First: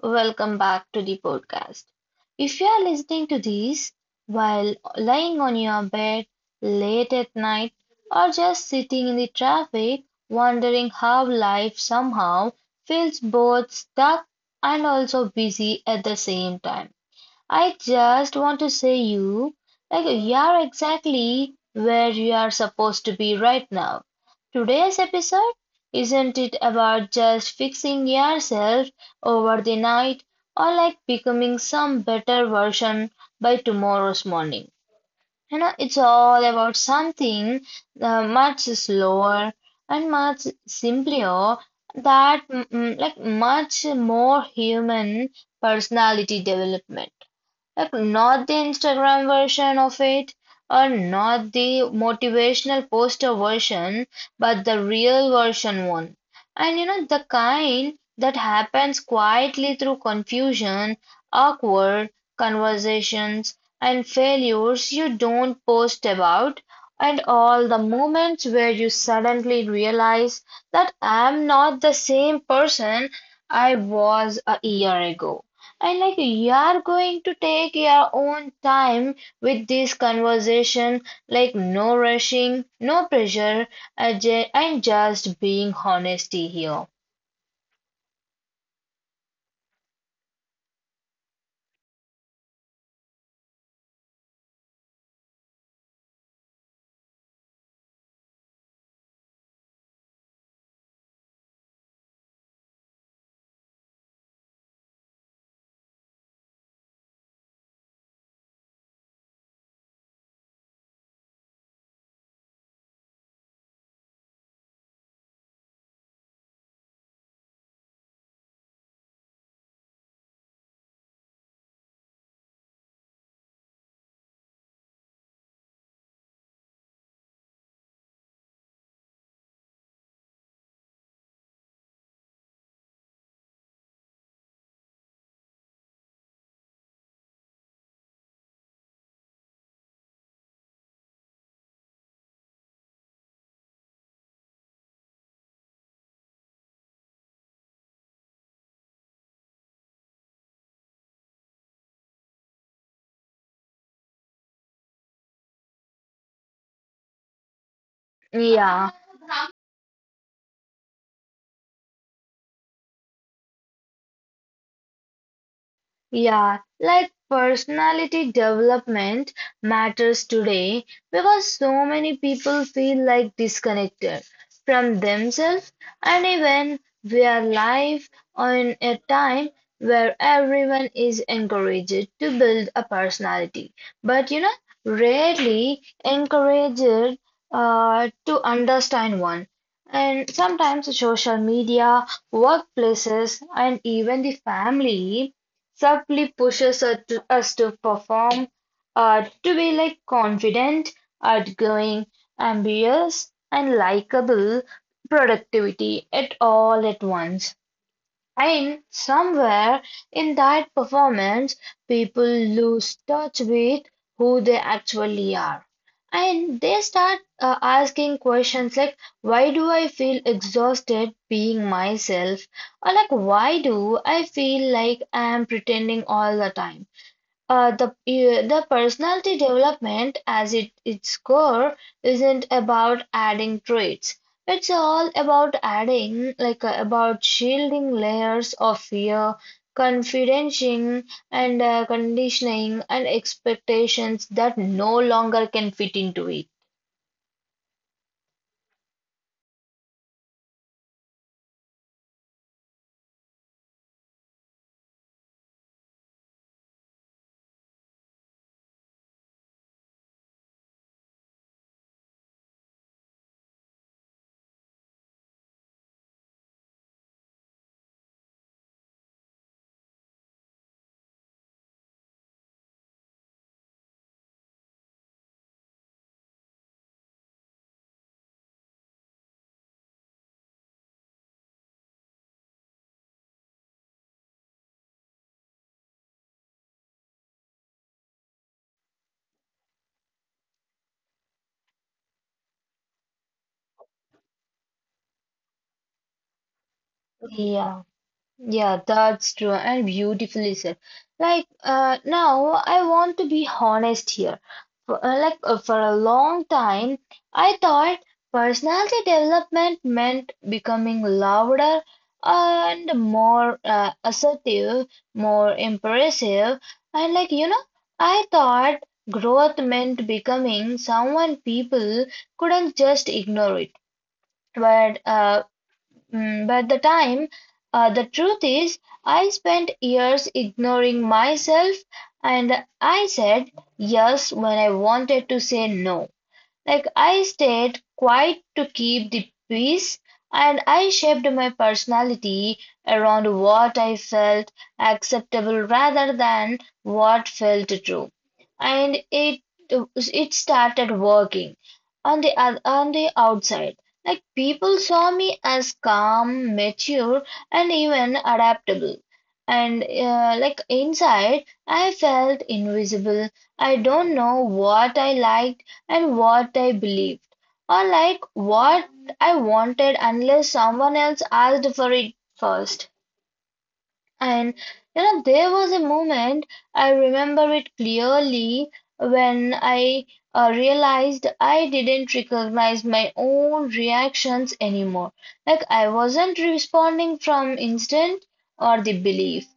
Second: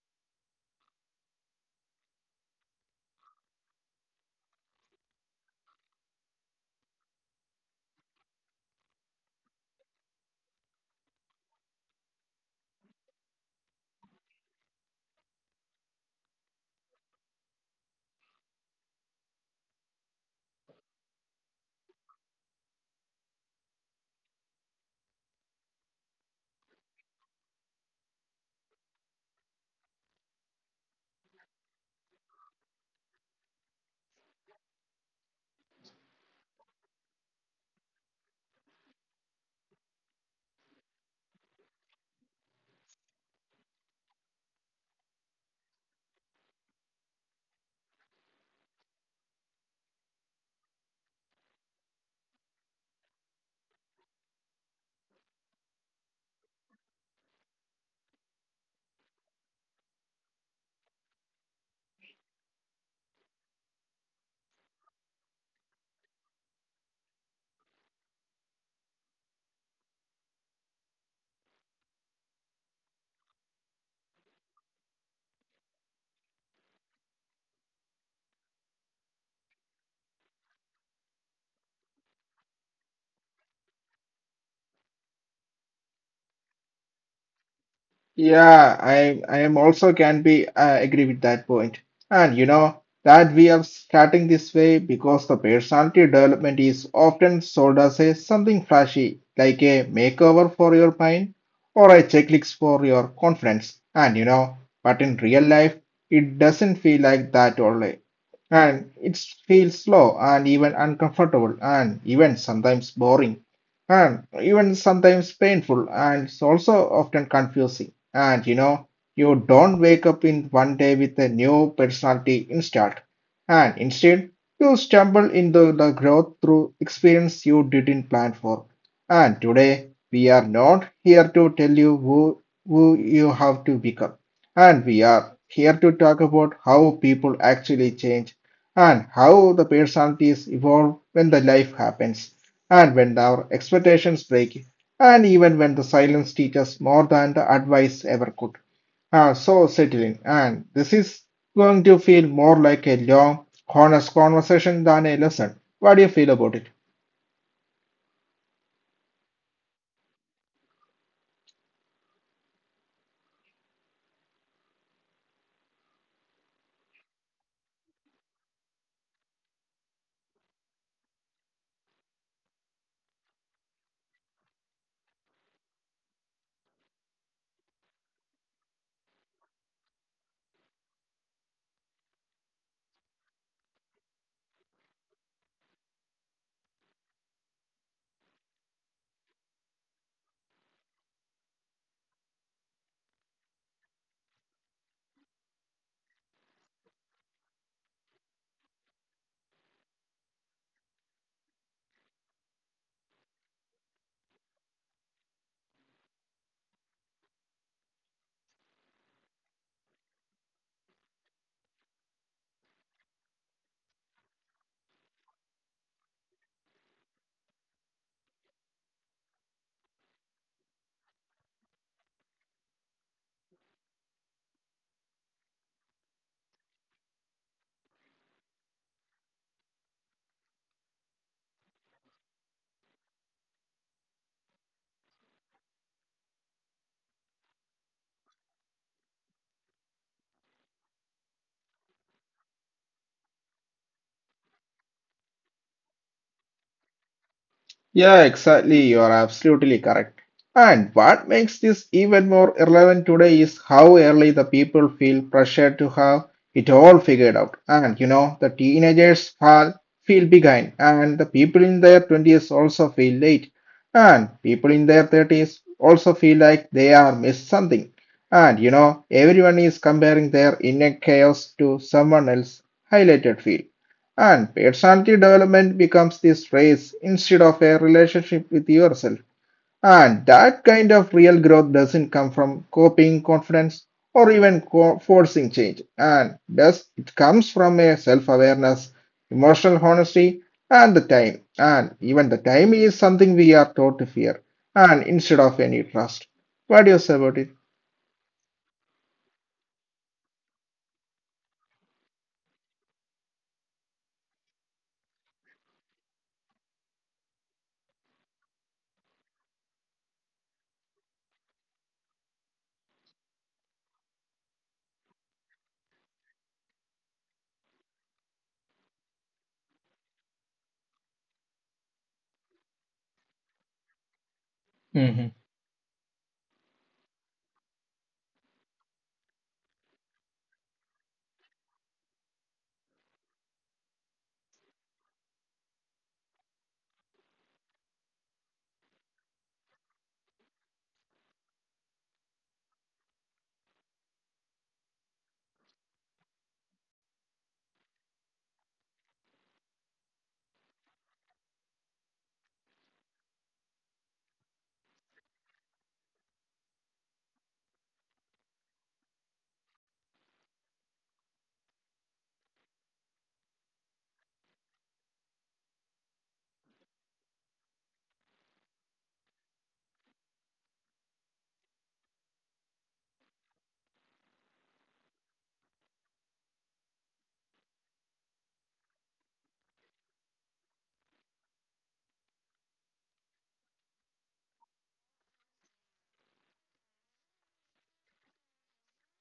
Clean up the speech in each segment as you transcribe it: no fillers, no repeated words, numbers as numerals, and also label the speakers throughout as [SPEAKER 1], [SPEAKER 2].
[SPEAKER 1] Welcome back to the podcast. If you are listening to this while lying on your bed late at night or just sitting in the traffic wondering how life somehow feels both stuck and also busy at the same time. I just want to say you, like you're exactly where you are supposed to be right now. Today's episode, isn't it about just fixing yourself over the night or like becoming some better version by tomorrow's morning? It's all about something much slower and much simpler that like much more human personality development, like not the Instagram version of it or not the motivational poster version, but the real version one. And you know, the kind that happens quietly through confusion, awkward conversations, and failures you don't post about, and all the moments where you suddenly realize that I'm not the same person I was a year ago. And like you are going to take your own time with this conversation, like no rushing, no pressure, and just being honesty here.
[SPEAKER 2] Yeah, I am also can be agree with that point. And you know that we are starting this way because the personality development is often sold as a something flashy, like a makeover for your mind or a checklist for your confidence. And you know, but in real life, it doesn't feel like that only. And it feels slow and even uncomfortable and even sometimes boring and even sometimes painful, and it's also often confusing. And you know, you don't wake up in one day with a new personality installed, and instead, you stumble into the growth through experience you didn't plan for. And today, we are not here to tell you who you have to become, and we are here to talk about how people actually change and how the personalities evolve when the life happens and when our expectations break, and even when the silence teaches more than the advice ever could. Ah, so settling, and this is going to feel more like a long, honest conversation than a lesson. What do you feel about it?
[SPEAKER 1] Yeah. Yeah, like personality development matters today because so many people feel like disconnected from themselves and even we are live in a time where everyone is encouraged to build a personality. But you know, rarely encouraged to understand one. And sometimes social media, workplaces, and even the family subtly pushes us to perform, to be like confident, outgoing, ambitious, and likable productivity at all at once. And somewhere in that performance, people lose touch with who they actually are. And they start asking questions like, why do I feel exhausted being myself? Or like, why do I feel like I'm pretending all the time? The personality development as it its core isn't about adding traits. It's all about adding about shielding layers of fear, confidentiating and conditioning and expectations that no longer can fit into it.
[SPEAKER 2] Yeah, exactly. You are absolutely correct. And what makes this even more relevant today is how early the people feel pressured to have it all figured out. And you know, the feel behind, and the people in their 20s also feel late. And people in their 30s also feel like they are missed something. And you know, everyone is comparing their inner chaos to someone else's highlighted field. And personality development becomes this race instead of a relationship with yourself. And that kind of real growth doesn't come from copying confidence or even forcing change. And thus, it comes from a self awareness, emotional honesty, and the time. And even the time is something we are taught to fear, and instead of any trust. What do you say about
[SPEAKER 1] Yeah. Yeah, that's true and beautifully said. Like, now I want to be honest here. For, for a long time, I thought personality development meant becoming louder and more assertive, more impressive, and like, you know, I thought growth meant becoming someone people couldn't just ignore it. But uh,
[SPEAKER 2] it?
[SPEAKER 1] but the time, the truth is, I spent years ignoring myself and I said yes when I wanted to say no. Like I stayed quiet to keep the peace, and I shaped my personality around what I felt acceptable rather than what felt true. And it started working on the outside. Like people saw me as calm, mature, and even adaptable. And like inside, I felt invisible. I don't know what I liked and what I believed, or like what I wanted unless someone else asked for it first. And you know, there was a moment I remember it clearly when I realized I didn't recognize my own reactions anymore. Like I wasn't responding from instinct or the belief.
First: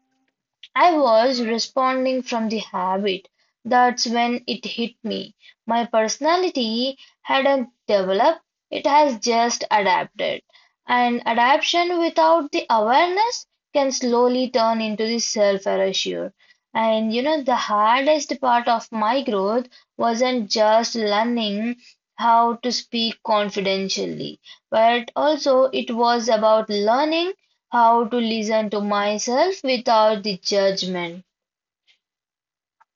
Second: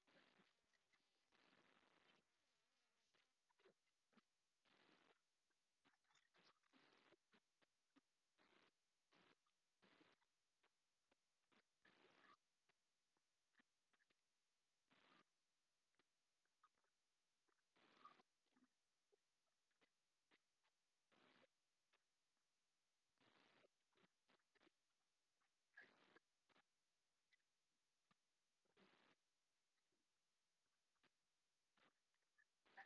[SPEAKER 1] I was responding from the habit. That's when it hit me. My personality hadn't developed, it has just adapted. And adaptation without the awareness can slowly turn into the self erasure. And you know, the hardest part of my growth wasn't just learning how to speak confidentially, but also it was about learning how to listen to myself without the judgment.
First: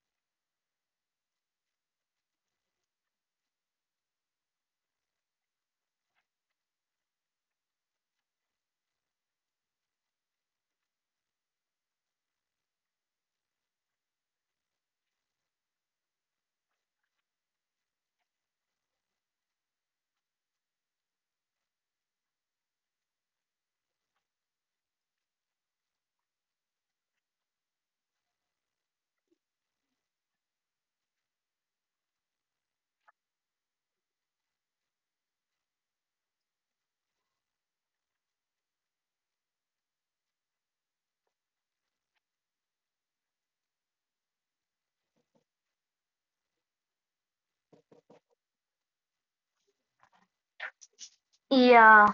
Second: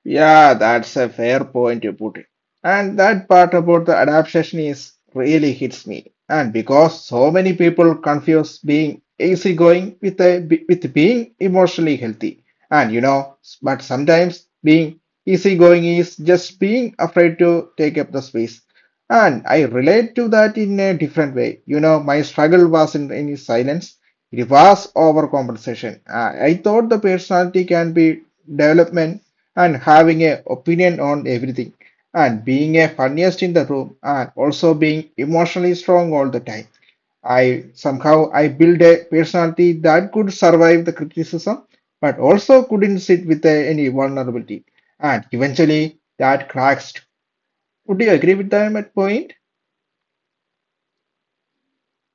[SPEAKER 2] Yeah, that's a fair point you put it. And that part about the adaptation is really hits me. And because so many people confuse being easygoing with being emotionally healthy. And you know, but sometimes being easygoing is just being afraid to take up the space. And I relate to that in a different way. You know, my struggle wasn't any silence, it was overcompensation. I thought the personality can be development and having an opinion on everything and being a funniest in the room and also being emotionally strong all the time. I somehow I built a personality that could survive the criticism but also couldn't sit with any vulnerability. And eventually that cracks. Would you agree with them at point?
[SPEAKER 1] Yeah.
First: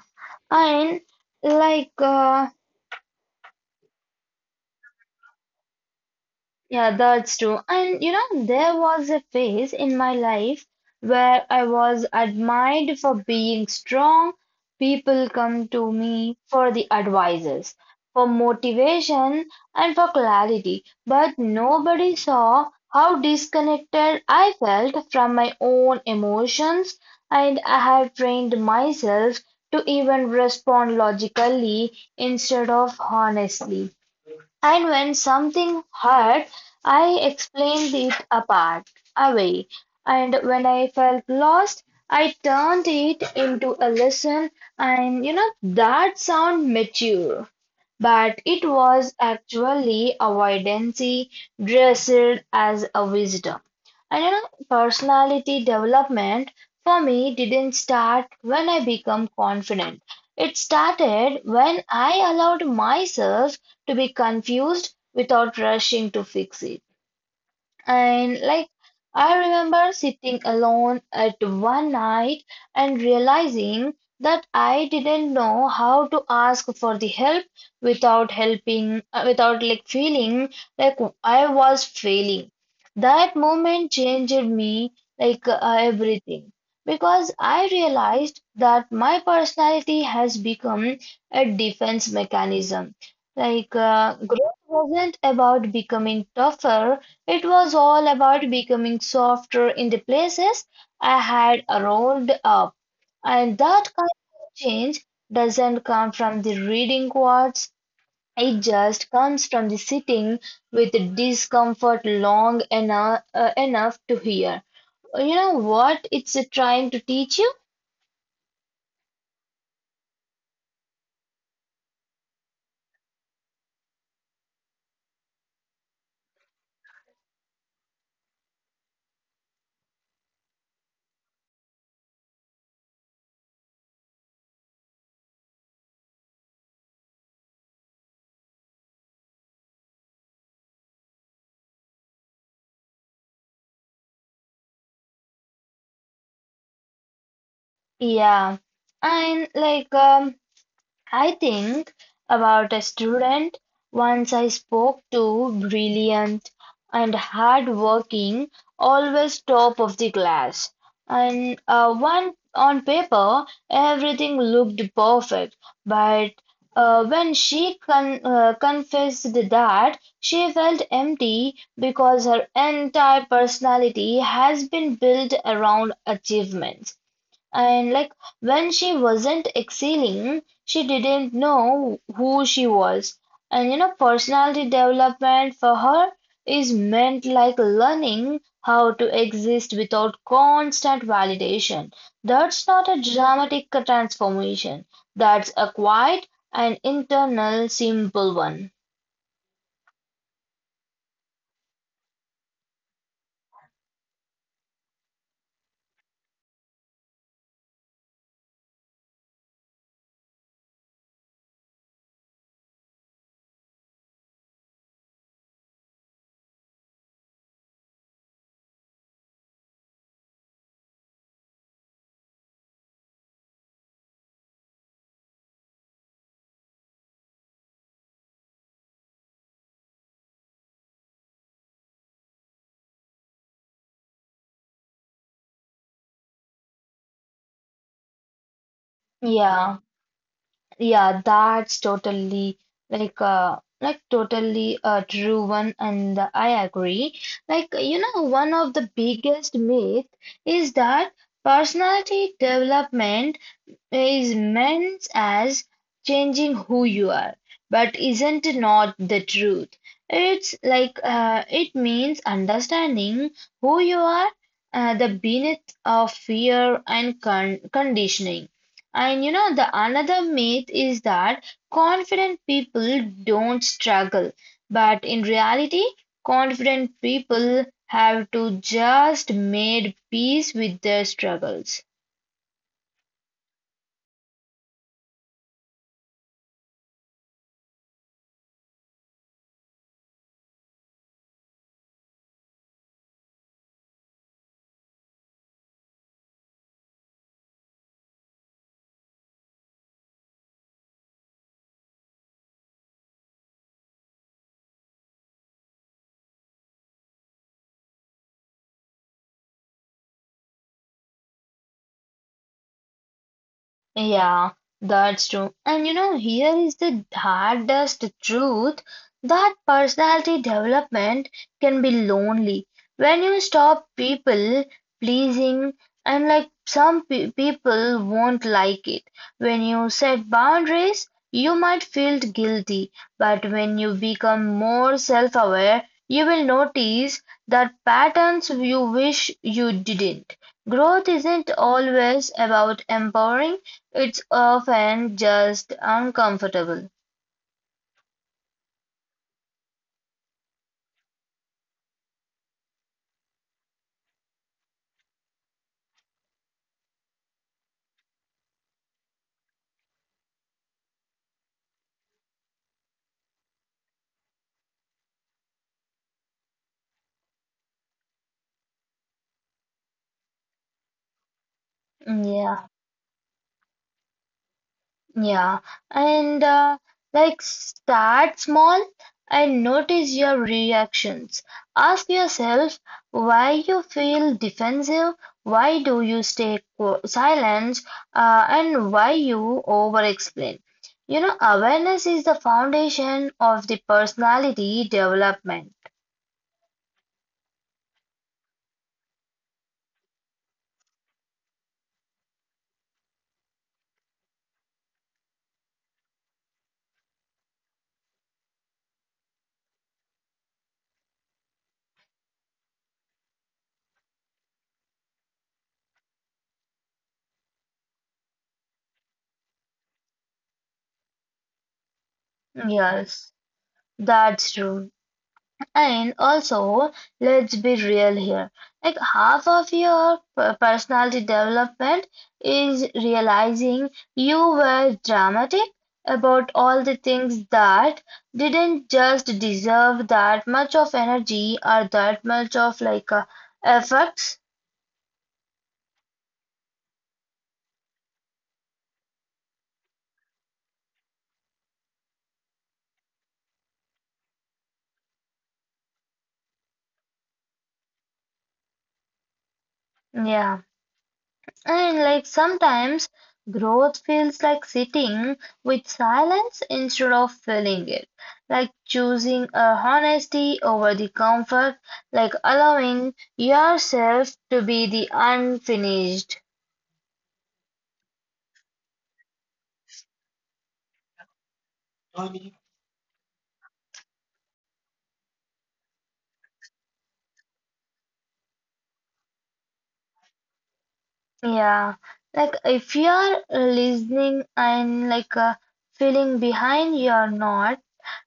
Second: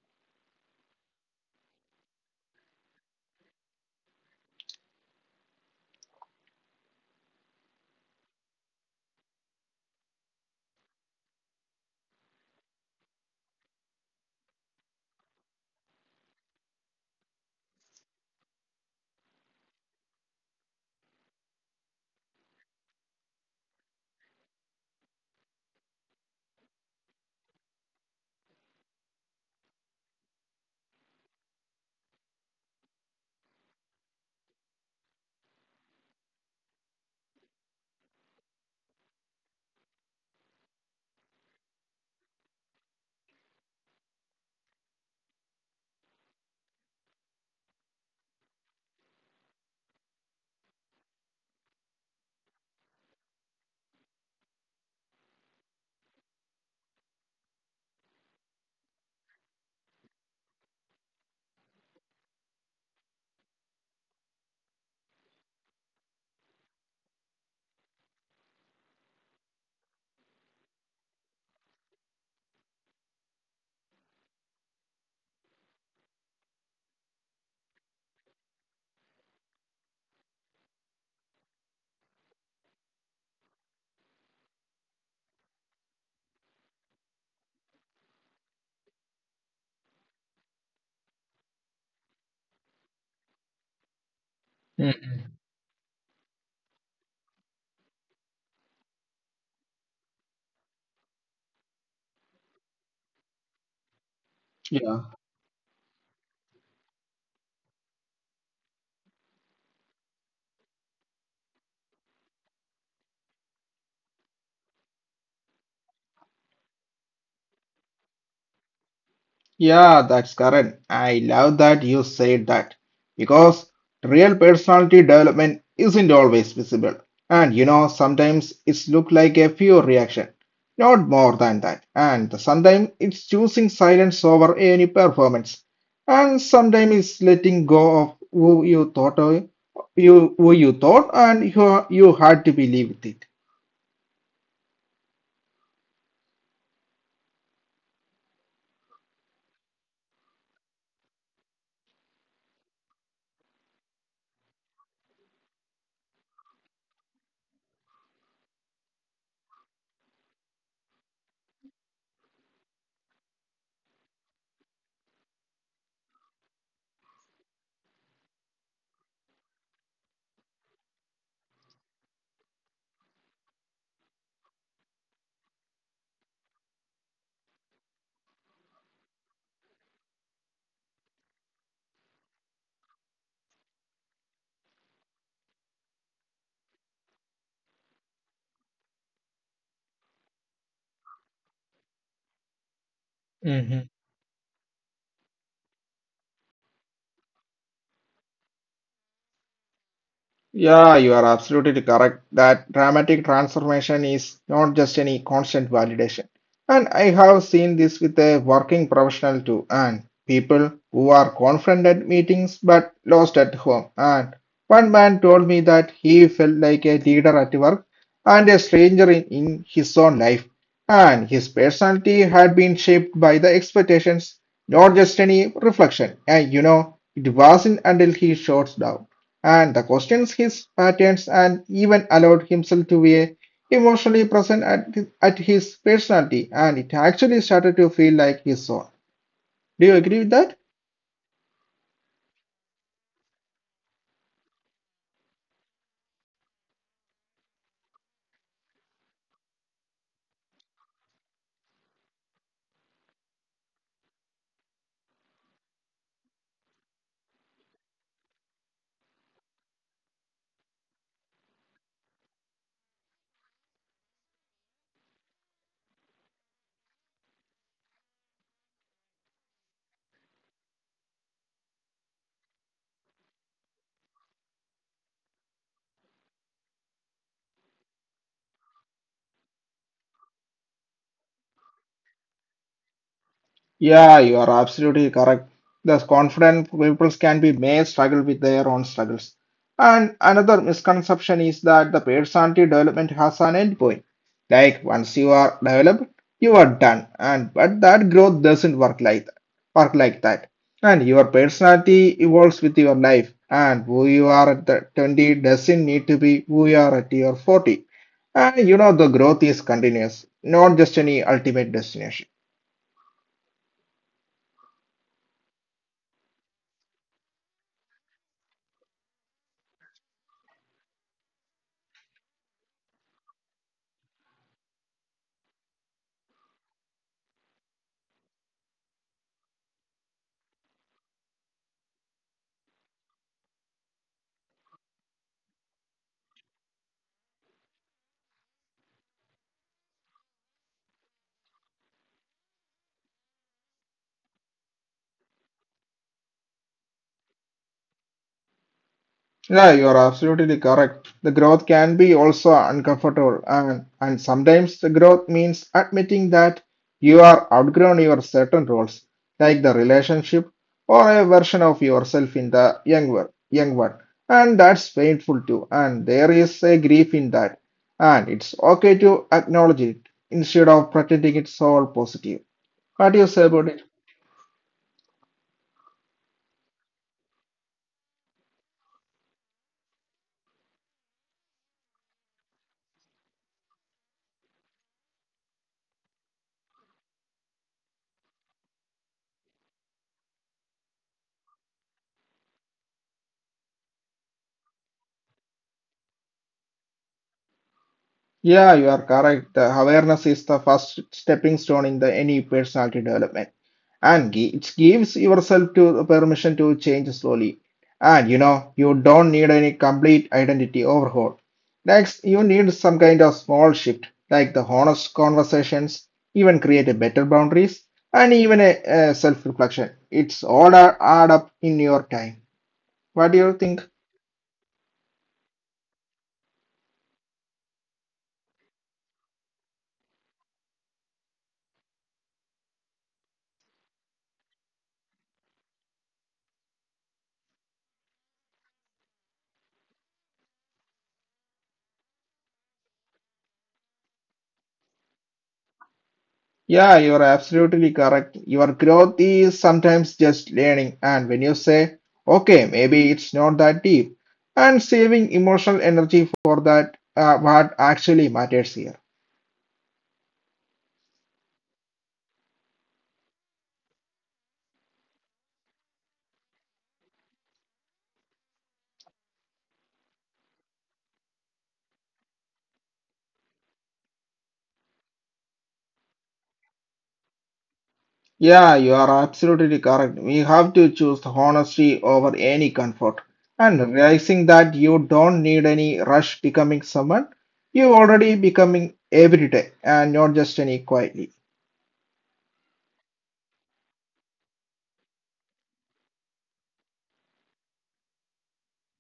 [SPEAKER 1] And like Yeah, that's true. And you know, there was a phase in my life where I was admired for being strong. People come to me for the advices, for motivation, and for clarity. But nobody saw how disconnected I felt from my own emotions, and I had trained myself to even respond logically instead of honestly. And when something hurt, I explained away. And when I felt lost, I turned it into a lesson. And you know, that sound mature but it was actually avoidance dressed as a wisdom. And you know, personality development for me didn't start when I became confident. It started when I allowed myself to be confused without rushing to fix it. And like, I remember sitting alone at one night and realizing that I didn't know how to ask for the help without like feeling like I was failing. That moment changed me everything because I realized that my personality has become a defense mechanism. Like, growth wasn't about becoming tougher. It was all about becoming softer in the places I had rolled up. And that kind of
[SPEAKER 2] Yeah,
[SPEAKER 1] change doesn't come from the reading quads, it just comes from the sitting with discomfort long enough, enough to hear. You know what it's trying to teach you?
[SPEAKER 2] yeah, that's correct. I love that you said that because real personality development isn't always visible, and you know sometimes it's look like a pure reaction, not more than that. And sometimes it's choosing silence over any performance, and sometimes it's letting go of who you thought of, you who you thought and who you had to believe with it.
[SPEAKER 1] Yeah. And like, I think about a student once I spoke to, brilliant and hardworking, always top of the class. And one on paper, everything looked perfect, but when she confessed that she felt empty because her entire personality has been built around achievements. And like when she wasn't excelling, she didn't know who she was. And you know, personality development for her is meant like learning how to exist without constant validation. That's not a dramatic transformation, that's a quiet and internal, simple one.
[SPEAKER 2] Yeah, you are absolutely correct that dramatic transformation is not just any constant validation. And I have seen this with a working professional too, and people who are confident at meetings but lost at home. And one man told me that he felt like a leader at work and a stranger in his own life. And his personality had been shaped by the expectations, not just any reflection. And you know, it wasn't until he shut down and the questions his patterns and even allowed himself to be emotionally present at his personality and it actually started to feel like his own. Do you agree with
[SPEAKER 1] Yeah.
[SPEAKER 2] that?
[SPEAKER 1] Yeah, that's totally totally a true one and I agree. Like you know, one of the biggest myth is that personality development is meant as changing who you are, but isn't not the truth. It's it means understanding who you are, the beneath of fear and conditioning. And you know the another myth is that confident people don't struggle, but in reality, confident people have to just made peace with their struggles.
[SPEAKER 2] Yeah, you are absolutely correct. Thus, confident people can be may struggle with their own struggles. And another misconception is that the personality development has an end point. Like once you are developed, you are done. And but that growth doesn't work like that. And your personality evolves with your life. And who you are at the 20 doesn't need to be who you are at your 40. And you know the growth is continuous, not just any ultimate destination.
[SPEAKER 1] Yeah, that's true. And you know, here is the hardest truth that personality development can be lonely. When you stop people pleasing, and like some pe people won't like it. When you set boundaries, you might feel guilty, but when you become more self-aware, you will notice that patterns you wish you didn't. Growth isn't always about empowering. It's often just uncomfortable.
[SPEAKER 2] Yeah, you're absolutely correct. The growth can be also uncomfortable, and sometimes the growth means admitting that you are outgrown your certain roles, like the relationship or a version of yourself in the young one. And that's painful too, and there is a grief in that. And it's okay to acknowledge it instead of pretending it's all positive. What do you say
[SPEAKER 1] Yeah,
[SPEAKER 2] about it?
[SPEAKER 1] yeah. And like start small and notice your reactions. Ask yourself why you feel defensive, why do you stay silent, and why you over explain. You know, awareness is the foundation of the personality development.
[SPEAKER 2] Yeah, you are correct. The awareness is the first stepping stone in the any personality development, and it gives yourself to the permission to change slowly. And you know, you don't need any complete identity overhaul. Next, you need some kind of small shift, like the honest conversations, even create a better boundaries, and even a self-reflection. It's all add up in your time. What do you think?
[SPEAKER 1] Yes, that's true. And also, let's be real here. Like half of your personality development is realizing you were dramatic about all the things that didn't just deserve that much of energy or that much of effects.
[SPEAKER 2] Yeah, you're absolutely correct. Your growth is sometimes just learning, and when you say, okay, maybe it's not that deep, and saving emotional energy for that, what actually matters here.
[SPEAKER 1] Yeah. And like sometimes growth feels like sitting with silence instead of filling it, like choosing a honesty over the comfort, like allowing yourself to be the unfinished.
[SPEAKER 2] Yeah, you are absolutely correct. We have to choose honesty over any comfort, and realizing that you don't need any rush becoming someone, you already becoming every day, and not just any quietly.
[SPEAKER 1] Yeah, like if you're listening and feeling behind, you're not,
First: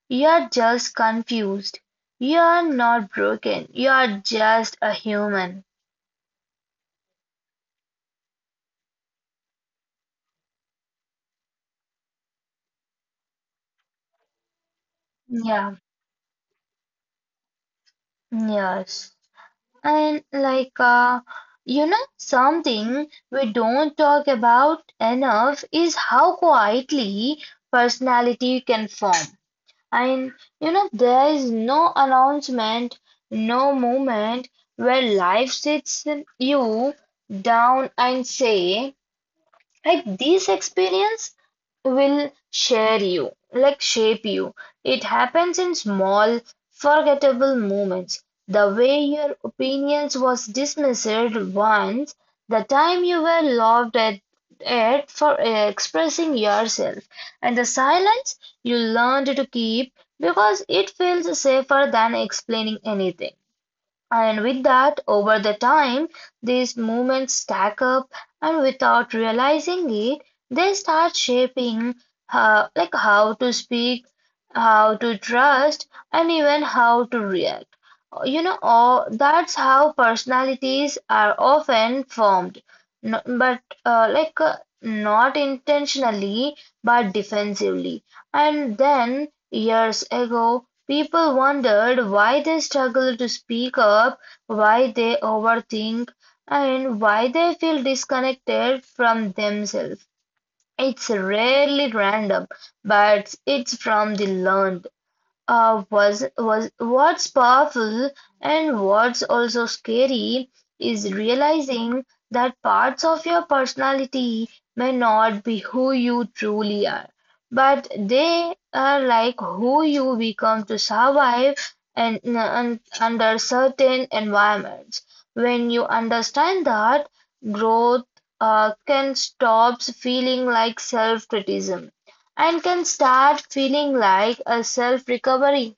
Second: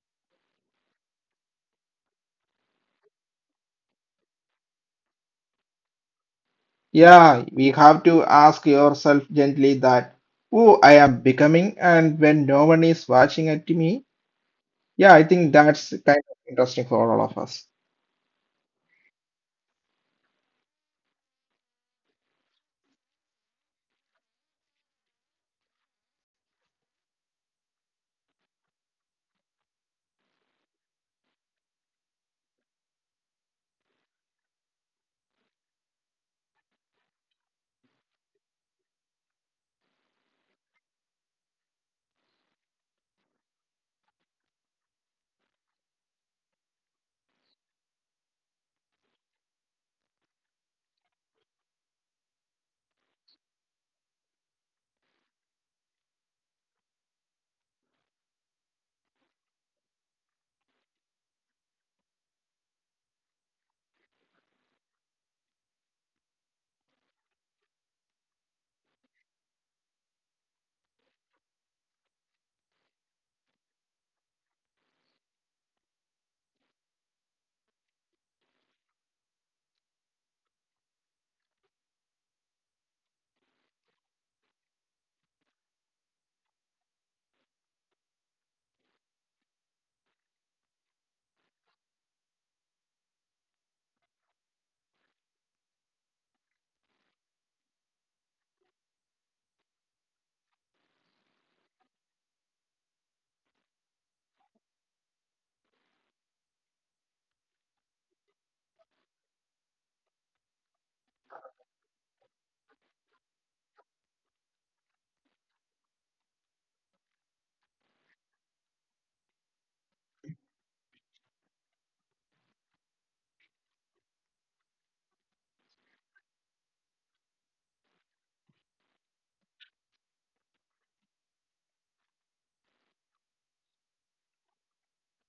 [SPEAKER 1] you're just confused. You're not broken, you're just a human.
[SPEAKER 2] Yeah, we have to ask yourself gently that who I am becoming and when no one is watching at me. Yeah, I think
[SPEAKER 1] Yeah,
[SPEAKER 2] that's kind of interesting for all of us.
[SPEAKER 1] yes. And you know, something we don't talk about enough is how quietly personality can form. And you know, there is no announcement, no moment where life sits you down and say, like this experience will share you, like shape you. It happens in small, forgettable moments. The way your opinions was dismissed once, the time you were at for expressing yourself, and the silence you learned to keep because it feels safer than explaining anything. And with that, over the time, these movements stack up, and without realizing it, they start shaping how, like how to speak, how to trust, and even how to react. You know, all, that's how personalities are often formed, No- but like not intentionally, but defensively. And then years ago, people wondered why they struggle to speak up, why they overthink, and why they feel disconnected from themselves. It's rarely random, but it's from the learned. Was What's powerful and what's also scary is realizing that parts of your personality may not be who you truly are, but they are like who you become to survive and under certain environments. When you understand that, growth can stop feeling like self-criticism and can start feeling like a self recovery.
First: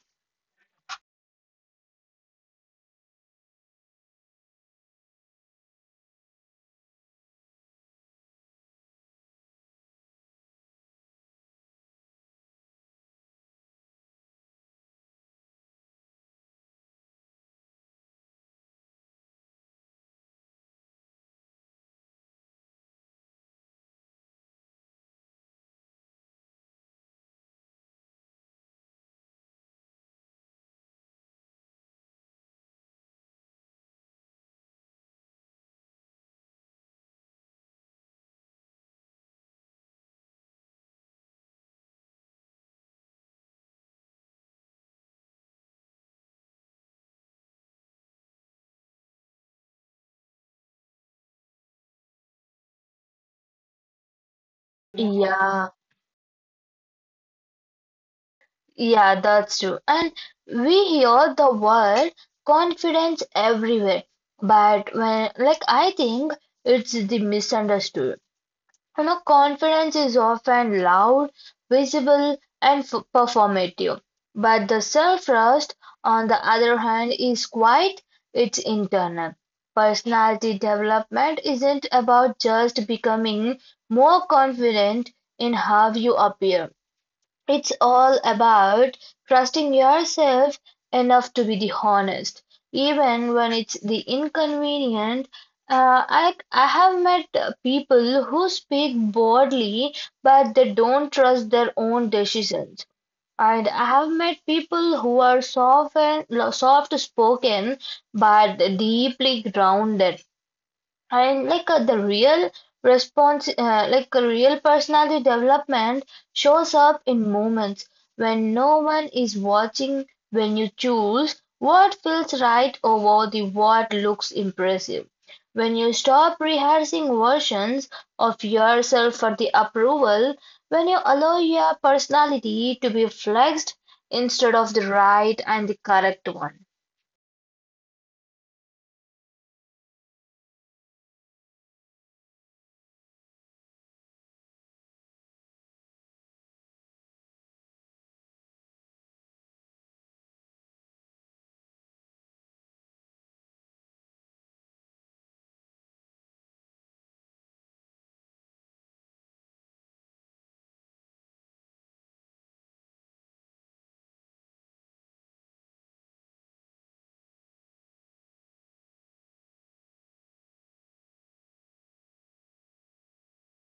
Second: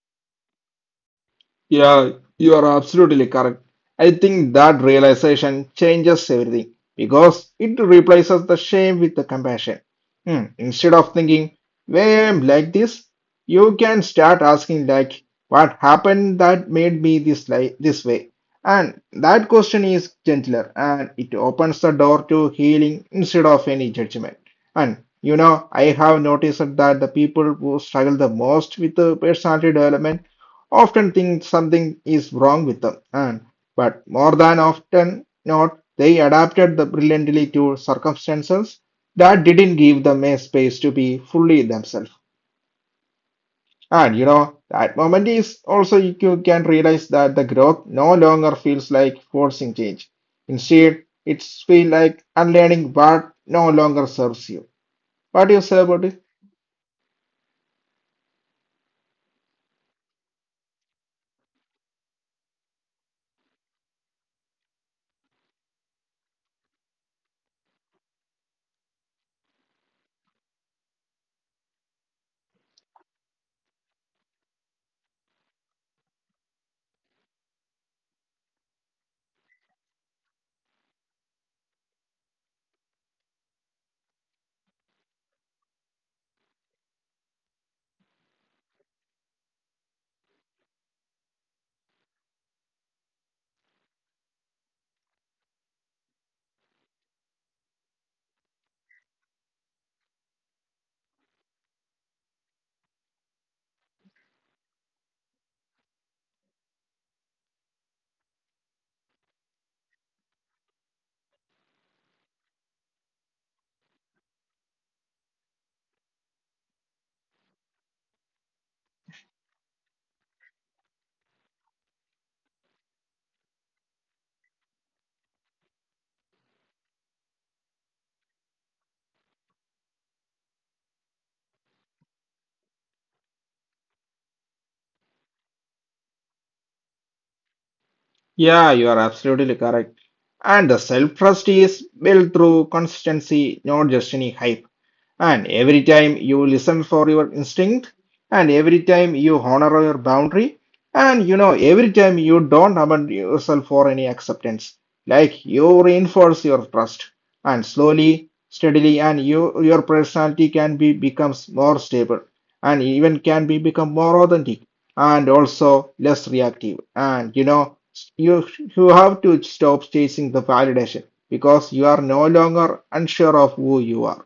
[SPEAKER 2] Yeah, you are absolutely correct. I think that realization changes everything because it replaces the shame with the compassion. Hmm, instead of thinking, why I'm like this, you can start asking like, what happened that made me this like this way? And that question is gentler and it opens the door to healing instead of any judgment. And you know, I have noticed that the people who struggle the most with the personality development often think something is wrong with them, and but more than often not, they adapted the brilliantly to circumstances that didn't give them a space to be fully themselves. And you know, that moment is also you can realize that the growth no longer feels like forcing change. Instead, it's feel like unlearning what no longer serves you. What do you say about
[SPEAKER 1] Yeah,
[SPEAKER 2] it?
[SPEAKER 1] yeah, that's true. And we hear the word confidence everywhere, but when, like, I think it's the misunderstood. You know, confidence is often loud, visible, and performative, but the self-trust, on the other hand, is quiet, it's internal. Personality development isn't about just becoming more confident in how you appear. It's all about trusting yourself enough to be the honest, even when it's the inconvenient. I have met people who speak boldly, but they don't trust their own decisions. And I have met people who are soft spoken, but deeply grounded. And like the real like a real personality development shows up in moments when no one is watching, when you choose what feels right over the what looks impressive. When you stop rehearsing versions of yourself for the approval, when you allow your personality to be flexed instead of the right and the correct one.
[SPEAKER 2] Yeah, you are absolutely correct. And the self-trust is built through consistency, not just any hype. And every time you listen for your instinct, and every time you honor your boundary, and you know, every time you don't abandon yourself for any acceptance, like you reinforce your trust, and slowly, steadily, and you your personality can be becomes more stable, and even can be become more authentic, and also less reactive, and you know you you have to stop chasing the validation because you are no longer unsure of who you are.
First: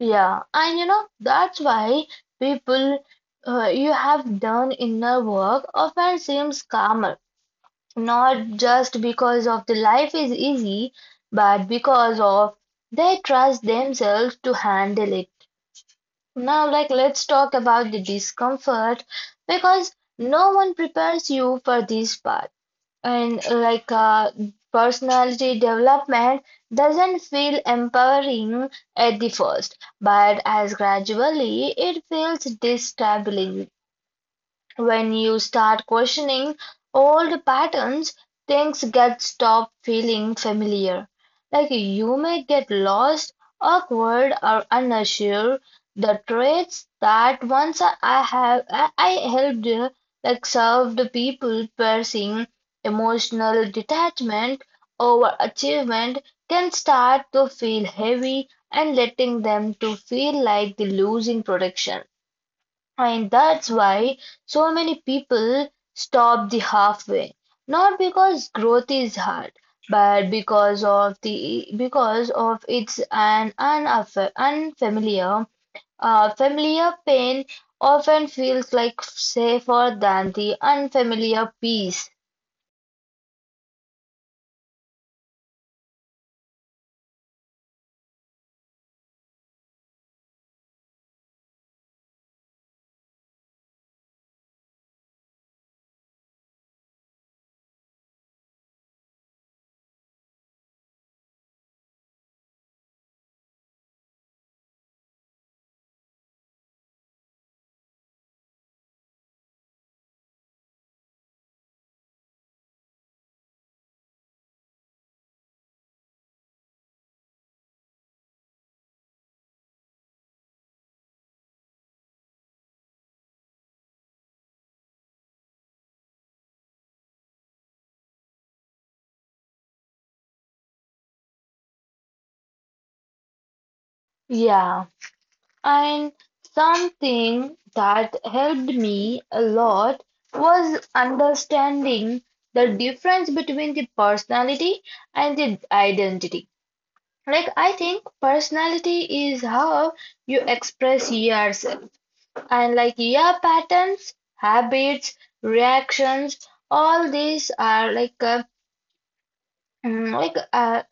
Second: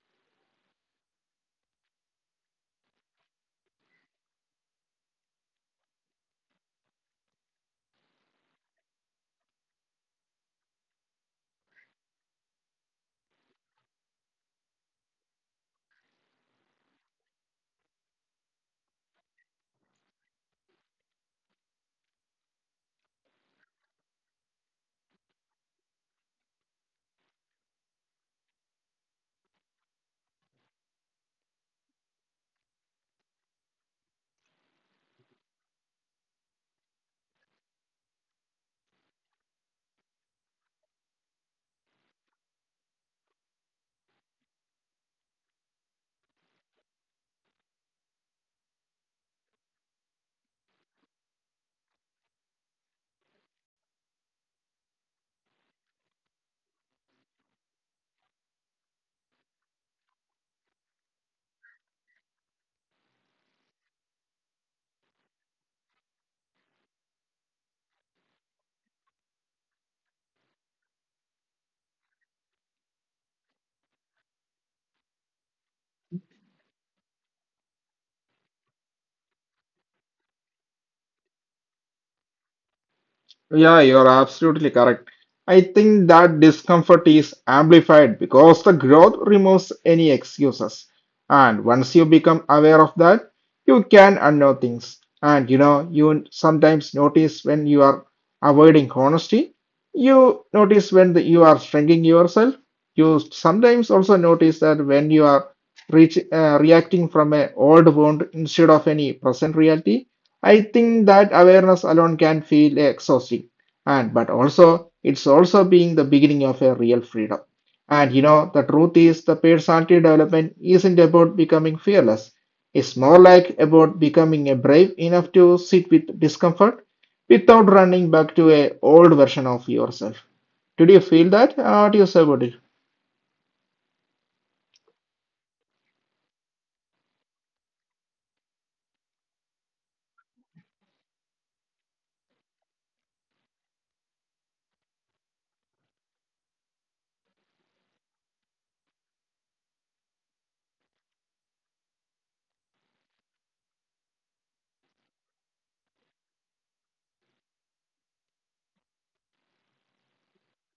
[SPEAKER 1] Yeah, and you know, that's why people you have done inner work often seems calmer, not just because of the life is easy, but because of they trust themselves to handle it. Now, like, let's talk about the discomfort because no one prepares you for this part and like personality development doesn't feel empowering at the first, but as gradually it feels destabilizing. When you start questioning old patterns, things get stop feeling familiar. Like you may get lost, awkward, or unsure. The traits that once I have I helped like served people pursuing emotional detachment over achievement can start to feel heavy and letting them to feel like they're losing protection. And that's why so many people stop the halfway. Not because growth is hard, but because of it's an unaf- unfamiliar familiar pain often feels like safer than the unfamiliar peace.
[SPEAKER 2] Yeah, you're absolutely correct. I think that discomfort is amplified because the growth removes any excuses. And once you become aware of that, you can unknow things. And you know, you sometimes notice when you are avoiding honesty, you notice when you are shrinking yourself. You sometimes also notice that when you are reacting from an old wound instead of any present reality. I think that awareness alone can feel exhausting, and but also it's also being the beginning of a real freedom. And you know, the truth is the personality development isn't about becoming fearless. It's more like about becoming a brave enough to sit with discomfort without running back to a old version of yourself. Did you feel that? What do you say about it?
[SPEAKER 1] Yeah. And something that helped me a lot was understanding the difference between the personality and the identity. Like, I think personality is how you express yourself, and like your patterns, habits, reactions, all these are mm, like uh,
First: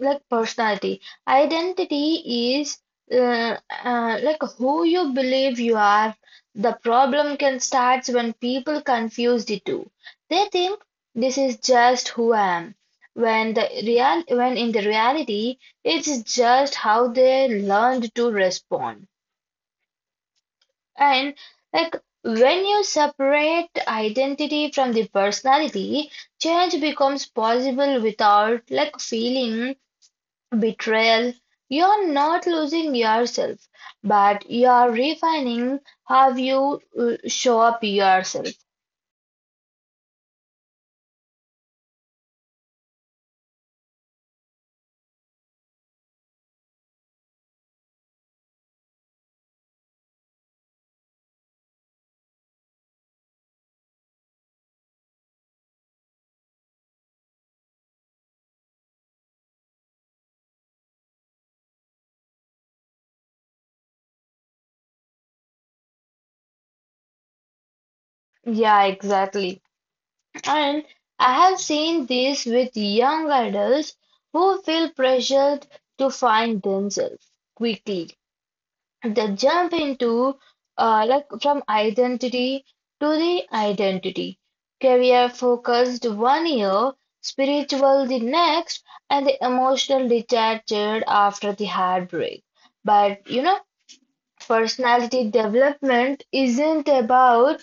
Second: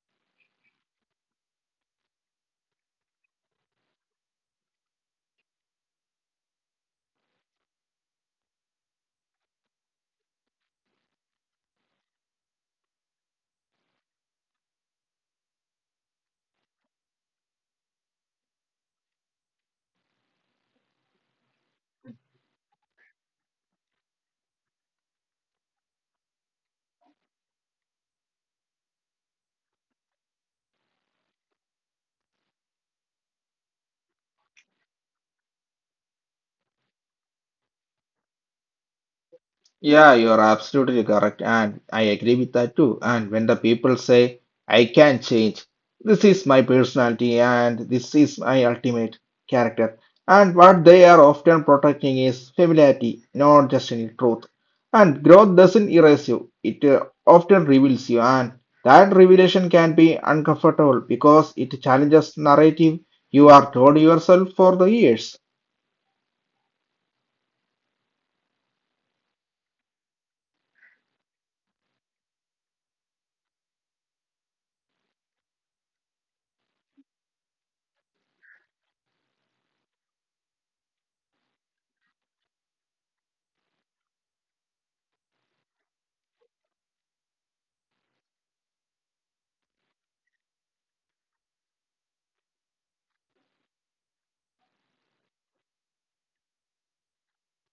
[SPEAKER 1] like personality. Identity is uh, like who you believe you are. The problem can start when people confuse the two. They think this is just who I am. When in the reality it's just how they learned to respond. And like when you separate identity from the personality, change becomes possible without like feeling betrayal, you're not losing yourself, but you're refining how you show up yourself.
[SPEAKER 2] Yeah, you're absolutely correct, and I agree with that too. And when the people say, I can change, this is my personality and this is my ultimate character. And what they are often protecting is familiarity, not just any truth. And growth doesn't erase you, it often reveals you. And that revelation can be uncomfortable because it challenges narrative you are told yourself for the years.
[SPEAKER 1] Yeah, exactly. And I have seen this with young adults who feel pressured to find themselves quickly the jump into like from identity to the identity career focused one year spiritual the next and the emotional detached after the heartbreak, but you know personality development isn't about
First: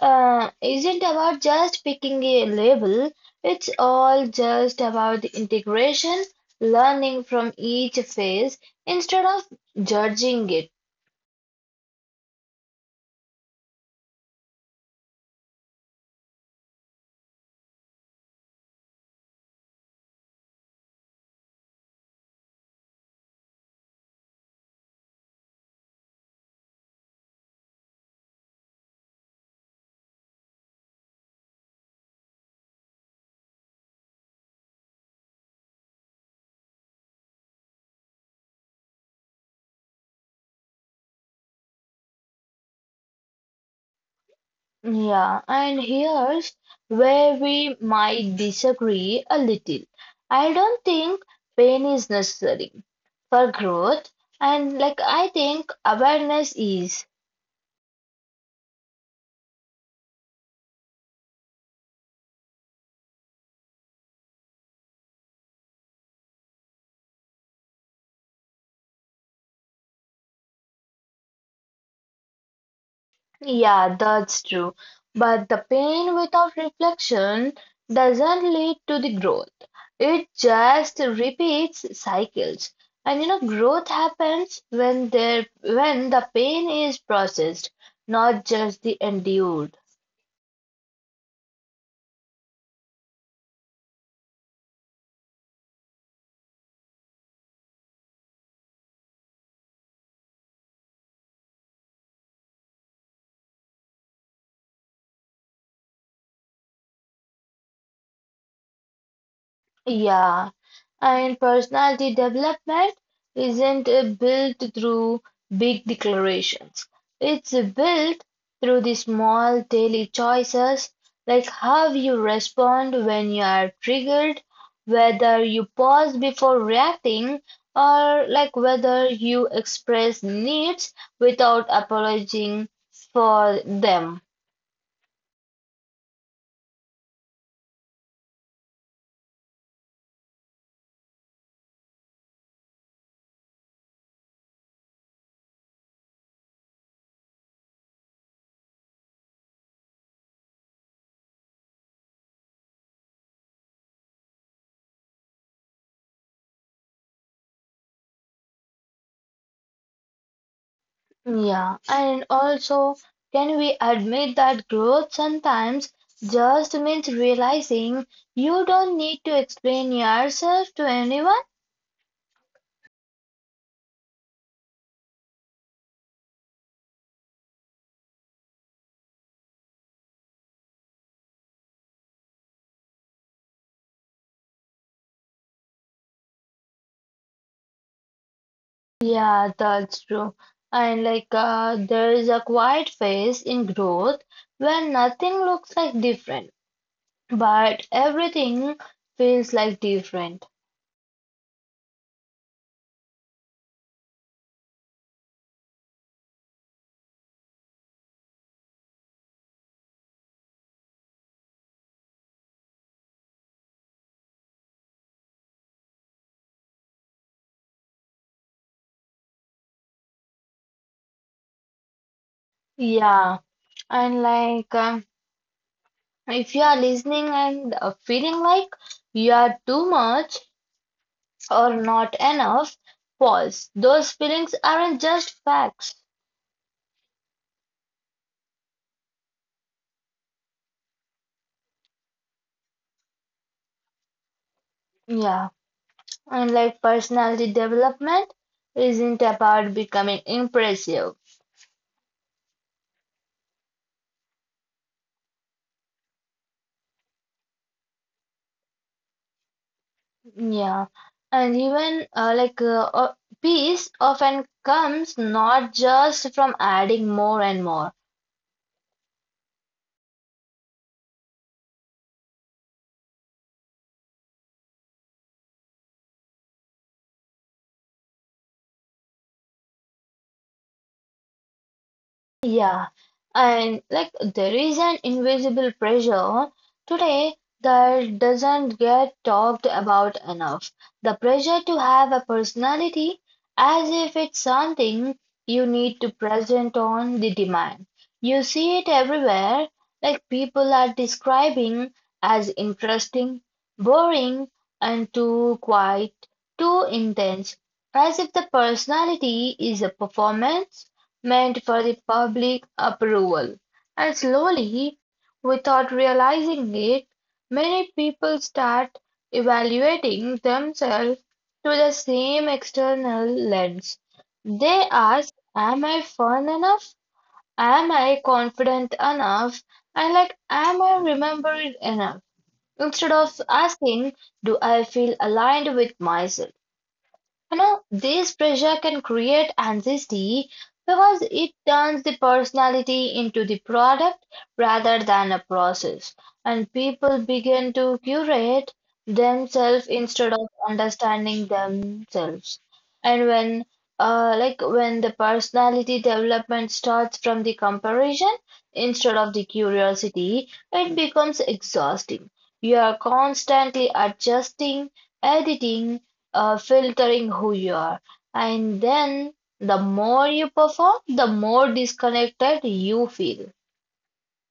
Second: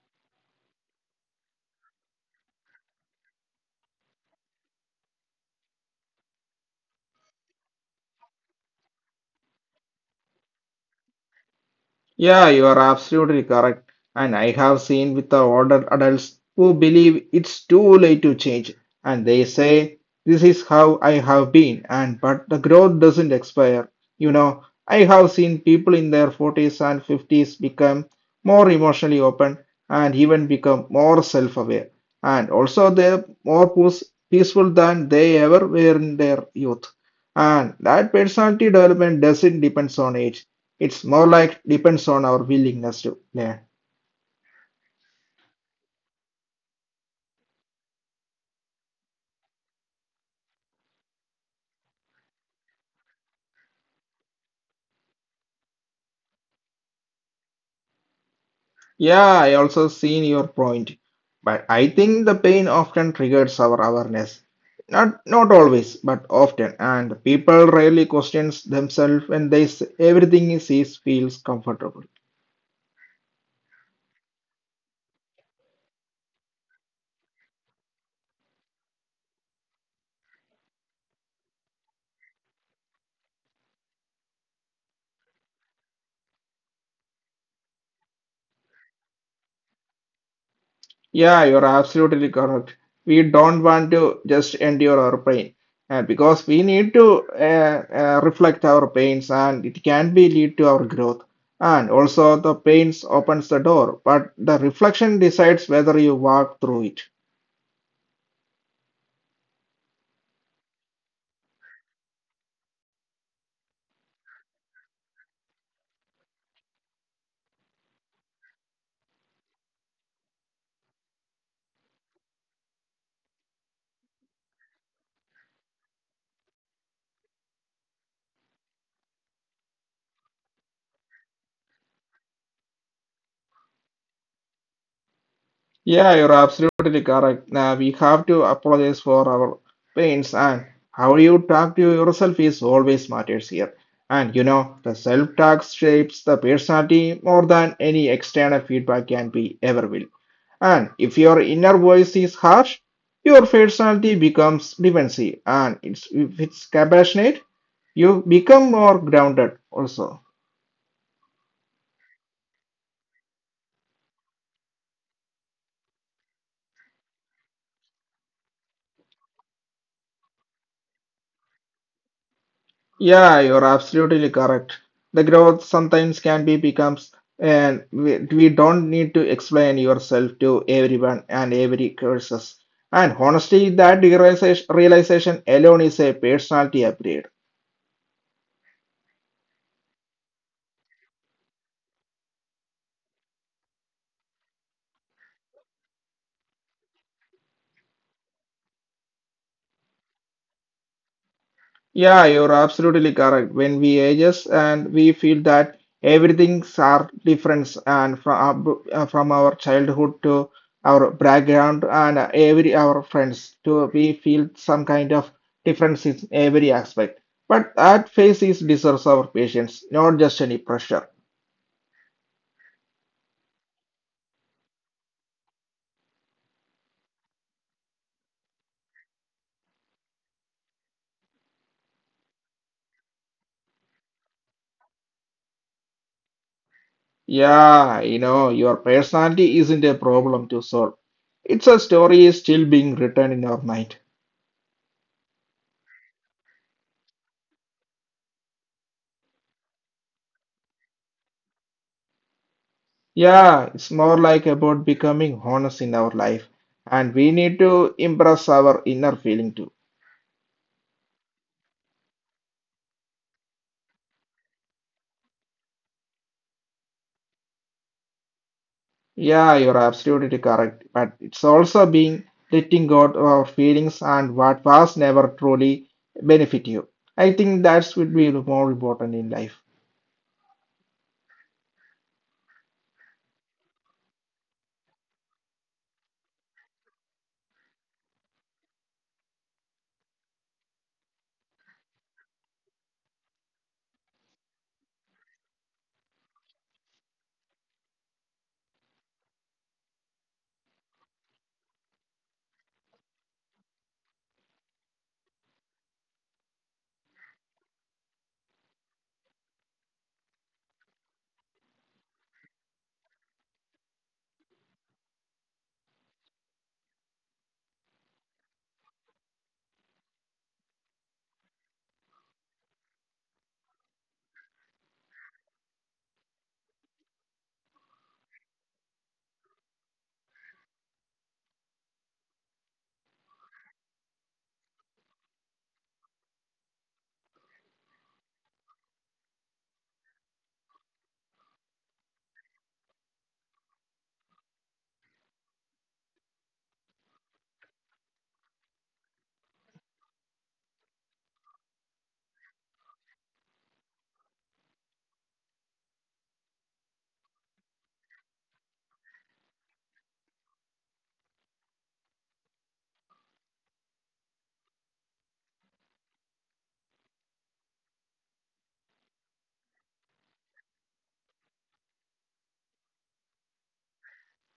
[SPEAKER 1] uh, isn't about just picking a label, it's all just about the integration, learning from each phase instead of judging it.
[SPEAKER 2] Yeah, you are absolutely correct. And I have seen with the older adults who believe it's too late to change. And they say, this is how I have been. And but the growth doesn't expire. You know, I have seen people in their 40s and 50s become more emotionally open and even become more self-aware. And also they're more peaceful than they ever were in their youth. And that personality development doesn't depend on age. It's more like depends on our willingness to learn.
[SPEAKER 1] Yeah, and here's where we might disagree a little. I don't think pain is necessary for growth, and like I think awareness is.
[SPEAKER 2] Yeah, I also seen your point, but I think the pain often triggers our awareness. Not always, but often, and people rarely questions themselves when they everything is feels comfortable.
[SPEAKER 1] Yeah, that's true. But the pain without reflection doesn't lead to the growth. It just repeats cycles. And you know, growth happens when the pain is processed, not just the endured.
[SPEAKER 2] Yeah, you're absolutely correct. We don't want to just endure our pain because we need to reflect our pains and it can be lead to our growth. And also the pains opens the door, but the reflection decides whether you walk through it.
[SPEAKER 1] Yeah, and personality development isn't built through big declarations. It's built through the small daily choices, like how you respond when you are triggered, whether you pause before reacting, or like whether you express needs without apologizing for them.
[SPEAKER 2] Yeah, you're absolutely correct. Now we have to apologize for our pains and how you talk to yourself is always matters here. And you know, the self-talk shapes the personality more than any external feedback can be ever will. And if your inner voice is harsh, your personality becomes defensive. And it's, if it's compassionate, you become more grounded also.
[SPEAKER 1] Yeah, and also, can we admit that growth sometimes just means realizing you don't need to explain yourself to anyone?
[SPEAKER 2] Yeah, you're absolutely correct. The growth sometimes can be becomes and we don't need to explain yourself to everyone and every curses. And honestly, that realization alone is a personality upgrade.
[SPEAKER 1] Yeah, that's true. And like, there is a quiet phase in growth where nothing looks like different, but everything feels like different.
[SPEAKER 2] Yeah, you're absolutely correct. When we ages and we feel that everything's are different and from our childhood to our background and every our friends to we feel some kind of difference in every aspect. But that phase is deserves our patience, not just any pressure.
[SPEAKER 1] Yeah, and like, um, if you are listening and feeling like you are too much, or not enough false. Those feelings aren't just facts.
[SPEAKER 2] Yeah, you know, your personality isn't a problem to solve. It's a story still being written in our mind.
[SPEAKER 1] Yeah. And like personality development isn't about becoming impressive.
[SPEAKER 2] Yeah, it's more like about becoming honest in our life, and we need to impress our inner feeling too.
[SPEAKER 1] Yeah. And even peace often comes not just from adding more and more.
[SPEAKER 2] Yeah, you're absolutely correct, but it's also being letting go of our feelings and what was never truly benefit you. I think that's would be more important in life.
[SPEAKER 1] Yeah, and like there is an invisible pressure today that doesn't get talked about enough. The pressure to have a personality as if it's something you need to present on the demand. You see it everywhere, like people are describing as interesting, boring, and too quiet, too intense, as if the personality is a performance meant for the public approval. And slowly, without realizing it, many people start evaluating themselves through the same external lens. They ask, am I fun enough? Am I confident enough? And like, am I remembered enough? Instead of asking, do I feel aligned with myself? You know, this pressure can create anxiety because it turns the personality into the product rather than a process, and people begin to curate themselves instead of understanding themselves. And when the personality development starts from the comparison instead of the curiosity, it becomes exhausting. You are constantly adjusting, editing, filtering who you are. And then the more you perform, the more disconnected you feel.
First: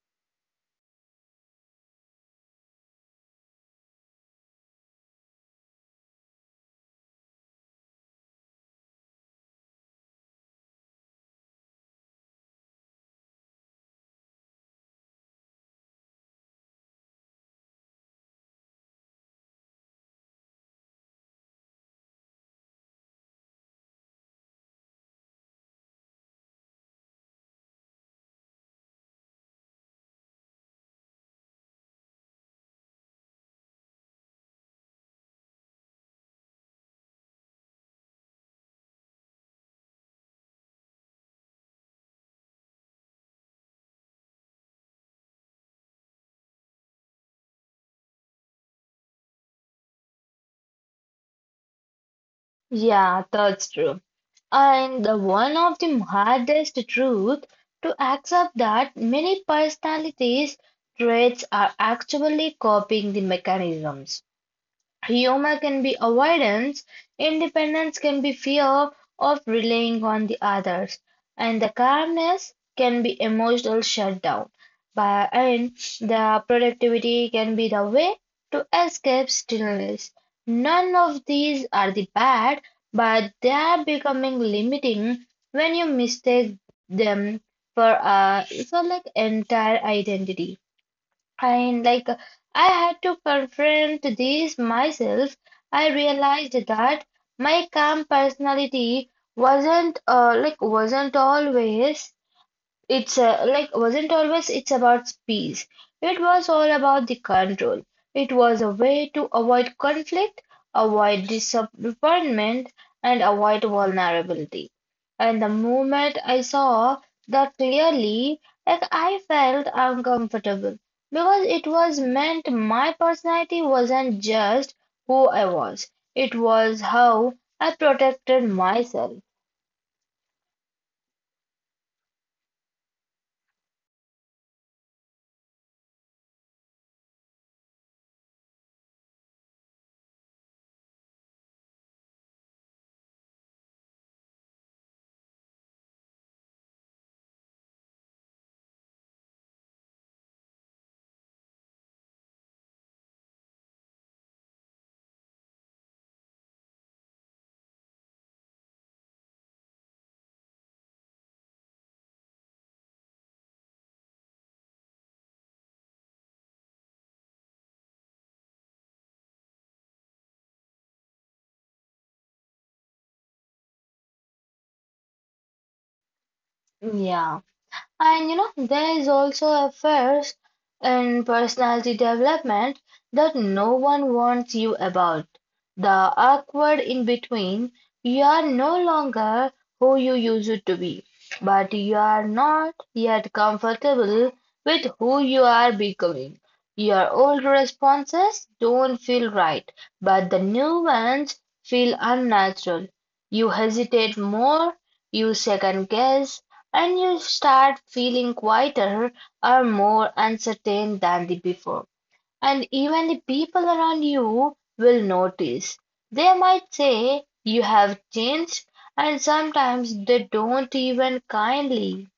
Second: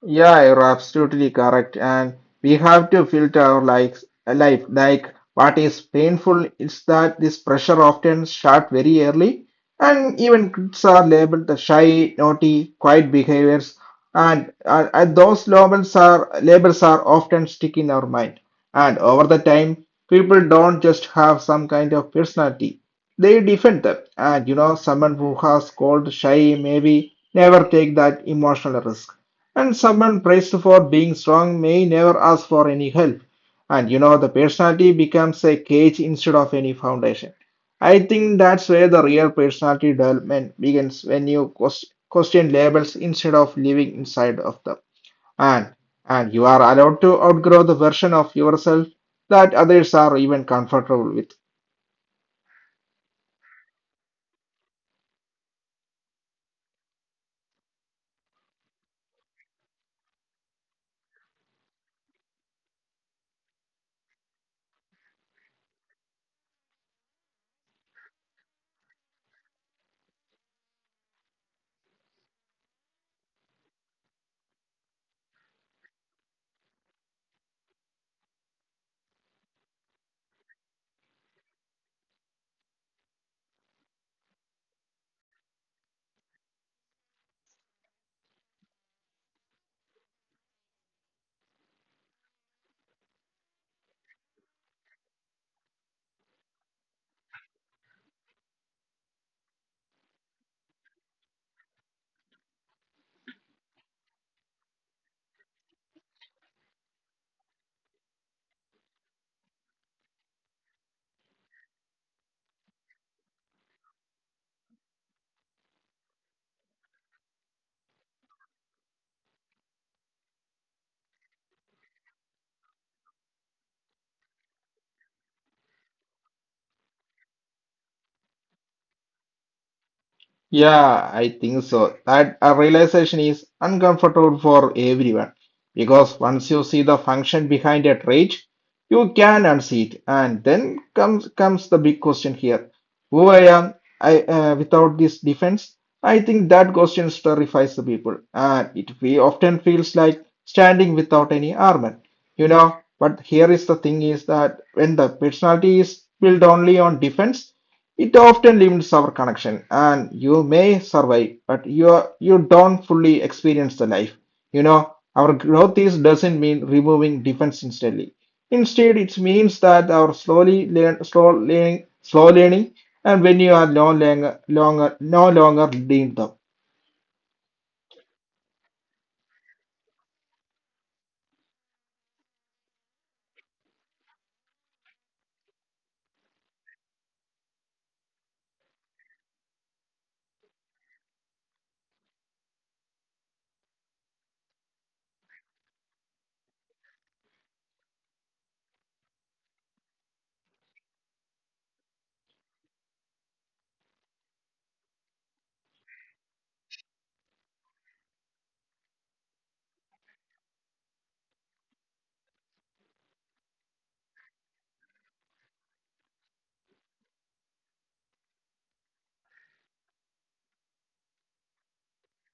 [SPEAKER 2] Yeah, you're absolutely correct. And we have to filter our likes, life. Like what is painful is that this pressure often start very early, and even kids are labeled the shy, naughty, quiet behaviors, and, and those labels are often stick in our mind. And over the time, people don't just have some kind of personality; they defend them. And you know, someone who has called shy maybe never take that emotional risk and someone praised for being strong may never ask for any help. And you know, the personality becomes a cage instead of any foundation. I think that's where the real personality development begins when you question labels instead of living inside of them. And and you are allowed to outgrow the version of yourself that others are even comfortable with.
[SPEAKER 1] Yeah, that's true. And the one of the hardest truth to accept that many personalities traits are actually copying the mechanisms. Humor can be avoidance, independence can be fear of relying on the others, and the calmness can be emotional shutdown. But, and the productivity can be the way to escape stillness. None of these are the bad, but they are becoming limiting when you mistake them for uh, for like entire identity. And like I had to confront these myself, I realized that my calm personality wasn't like wasn't always it's like wasn't always it's about peace, it was all about the control, it was a way to avoid conflict, avoid disappointment, and avoid vulnerability, and the moment I saw that clearly, like I felt uncomfortable because it was meant my personality wasn't just who I was, it was how I protected myself.
[SPEAKER 2] Yeah, I think so. That realization is uncomfortable for everyone because once you see the function behind a trait, you can unsee it. And then comes the big question here. Who I am I without this defense? I think that question terrifies the people, and it we often feels like standing without any armor, you know. But here is the thing is that when the personality is built only on defense, it often limits our connection, and you may survive, but you are, you don't fully experience the life. You know, our growth is doesn't mean removing defense instantly. Instead, it means that our slowly learn, slow learning, and when you are no longer need them.
[SPEAKER 1] Yeah. And you know, there is also a phase in personality development that no one warns you about. The awkward in between, you are no longer who you used to be, but you are not yet comfortable with who you are becoming. Your old responses don't feel right, but the new ones feel unnatural. You hesitate more, you second guess, and you start feeling quieter or more uncertain than the before. And even the people around you will notice. They might say you have changed, and sometimes they don't even kindly.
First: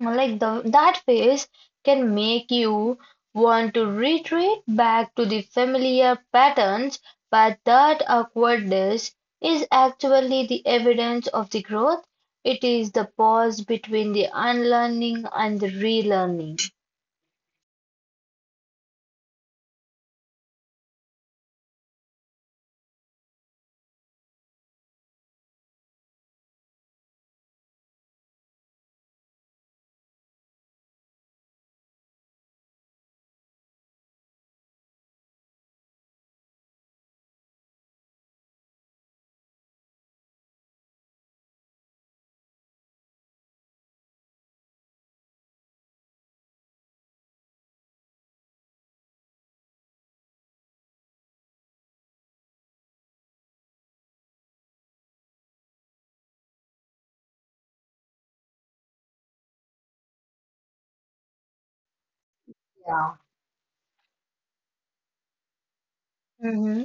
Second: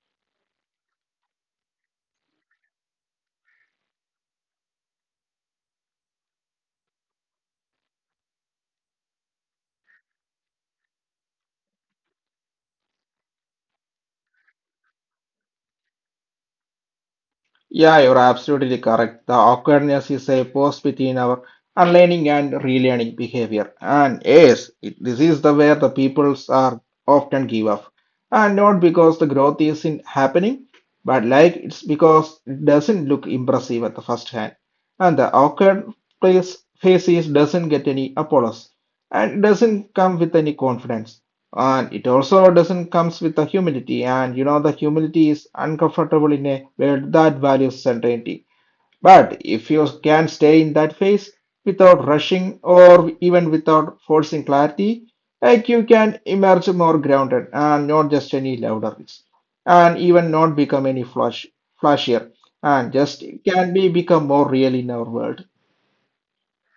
[SPEAKER 1] Like the that phase can make you want to retreat back to the familiar patterns, but that awkwardness is actually the evidence of the growth. It is the pause between the unlearning and the relearning.
[SPEAKER 2] Yeah, you're absolutely correct. The awkwardness is a pause between our unlearning and relearning behavior. And yes, it, this is the where the peoples are often give up. And not because the growth isn't happening, but like it's because it doesn't look impressive at the first hand. And the awkward place faces doesn't get any applause and doesn't come with any confidence, and it also doesn't comes with a humility. And you know, the humility is uncomfortable in a world that values certainty. But if you can stay in that phase without rushing or even without forcing clarity, like you can emerge more grounded and not just any louder, and even not become any flashier and
[SPEAKER 1] Yeah.
[SPEAKER 2] just can be become more real in our world.
[SPEAKER 1] Mm-hmm.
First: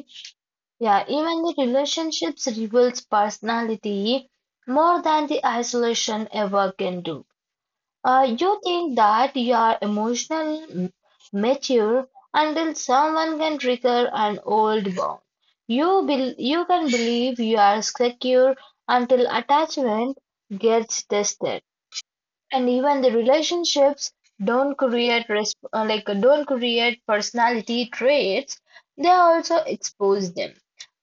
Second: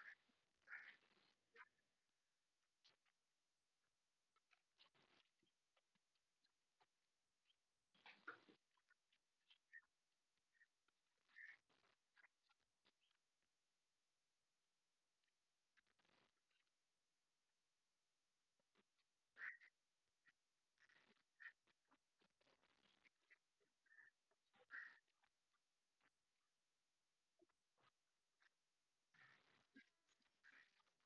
[SPEAKER 1] Yeah, even the relationships reveals personality more than the isolation ever can do. You think that you are mature until someone can trigger an old bond. You can believe you are secure until attachment gets tested, and even the relationships don't create personality traits, they also expose them.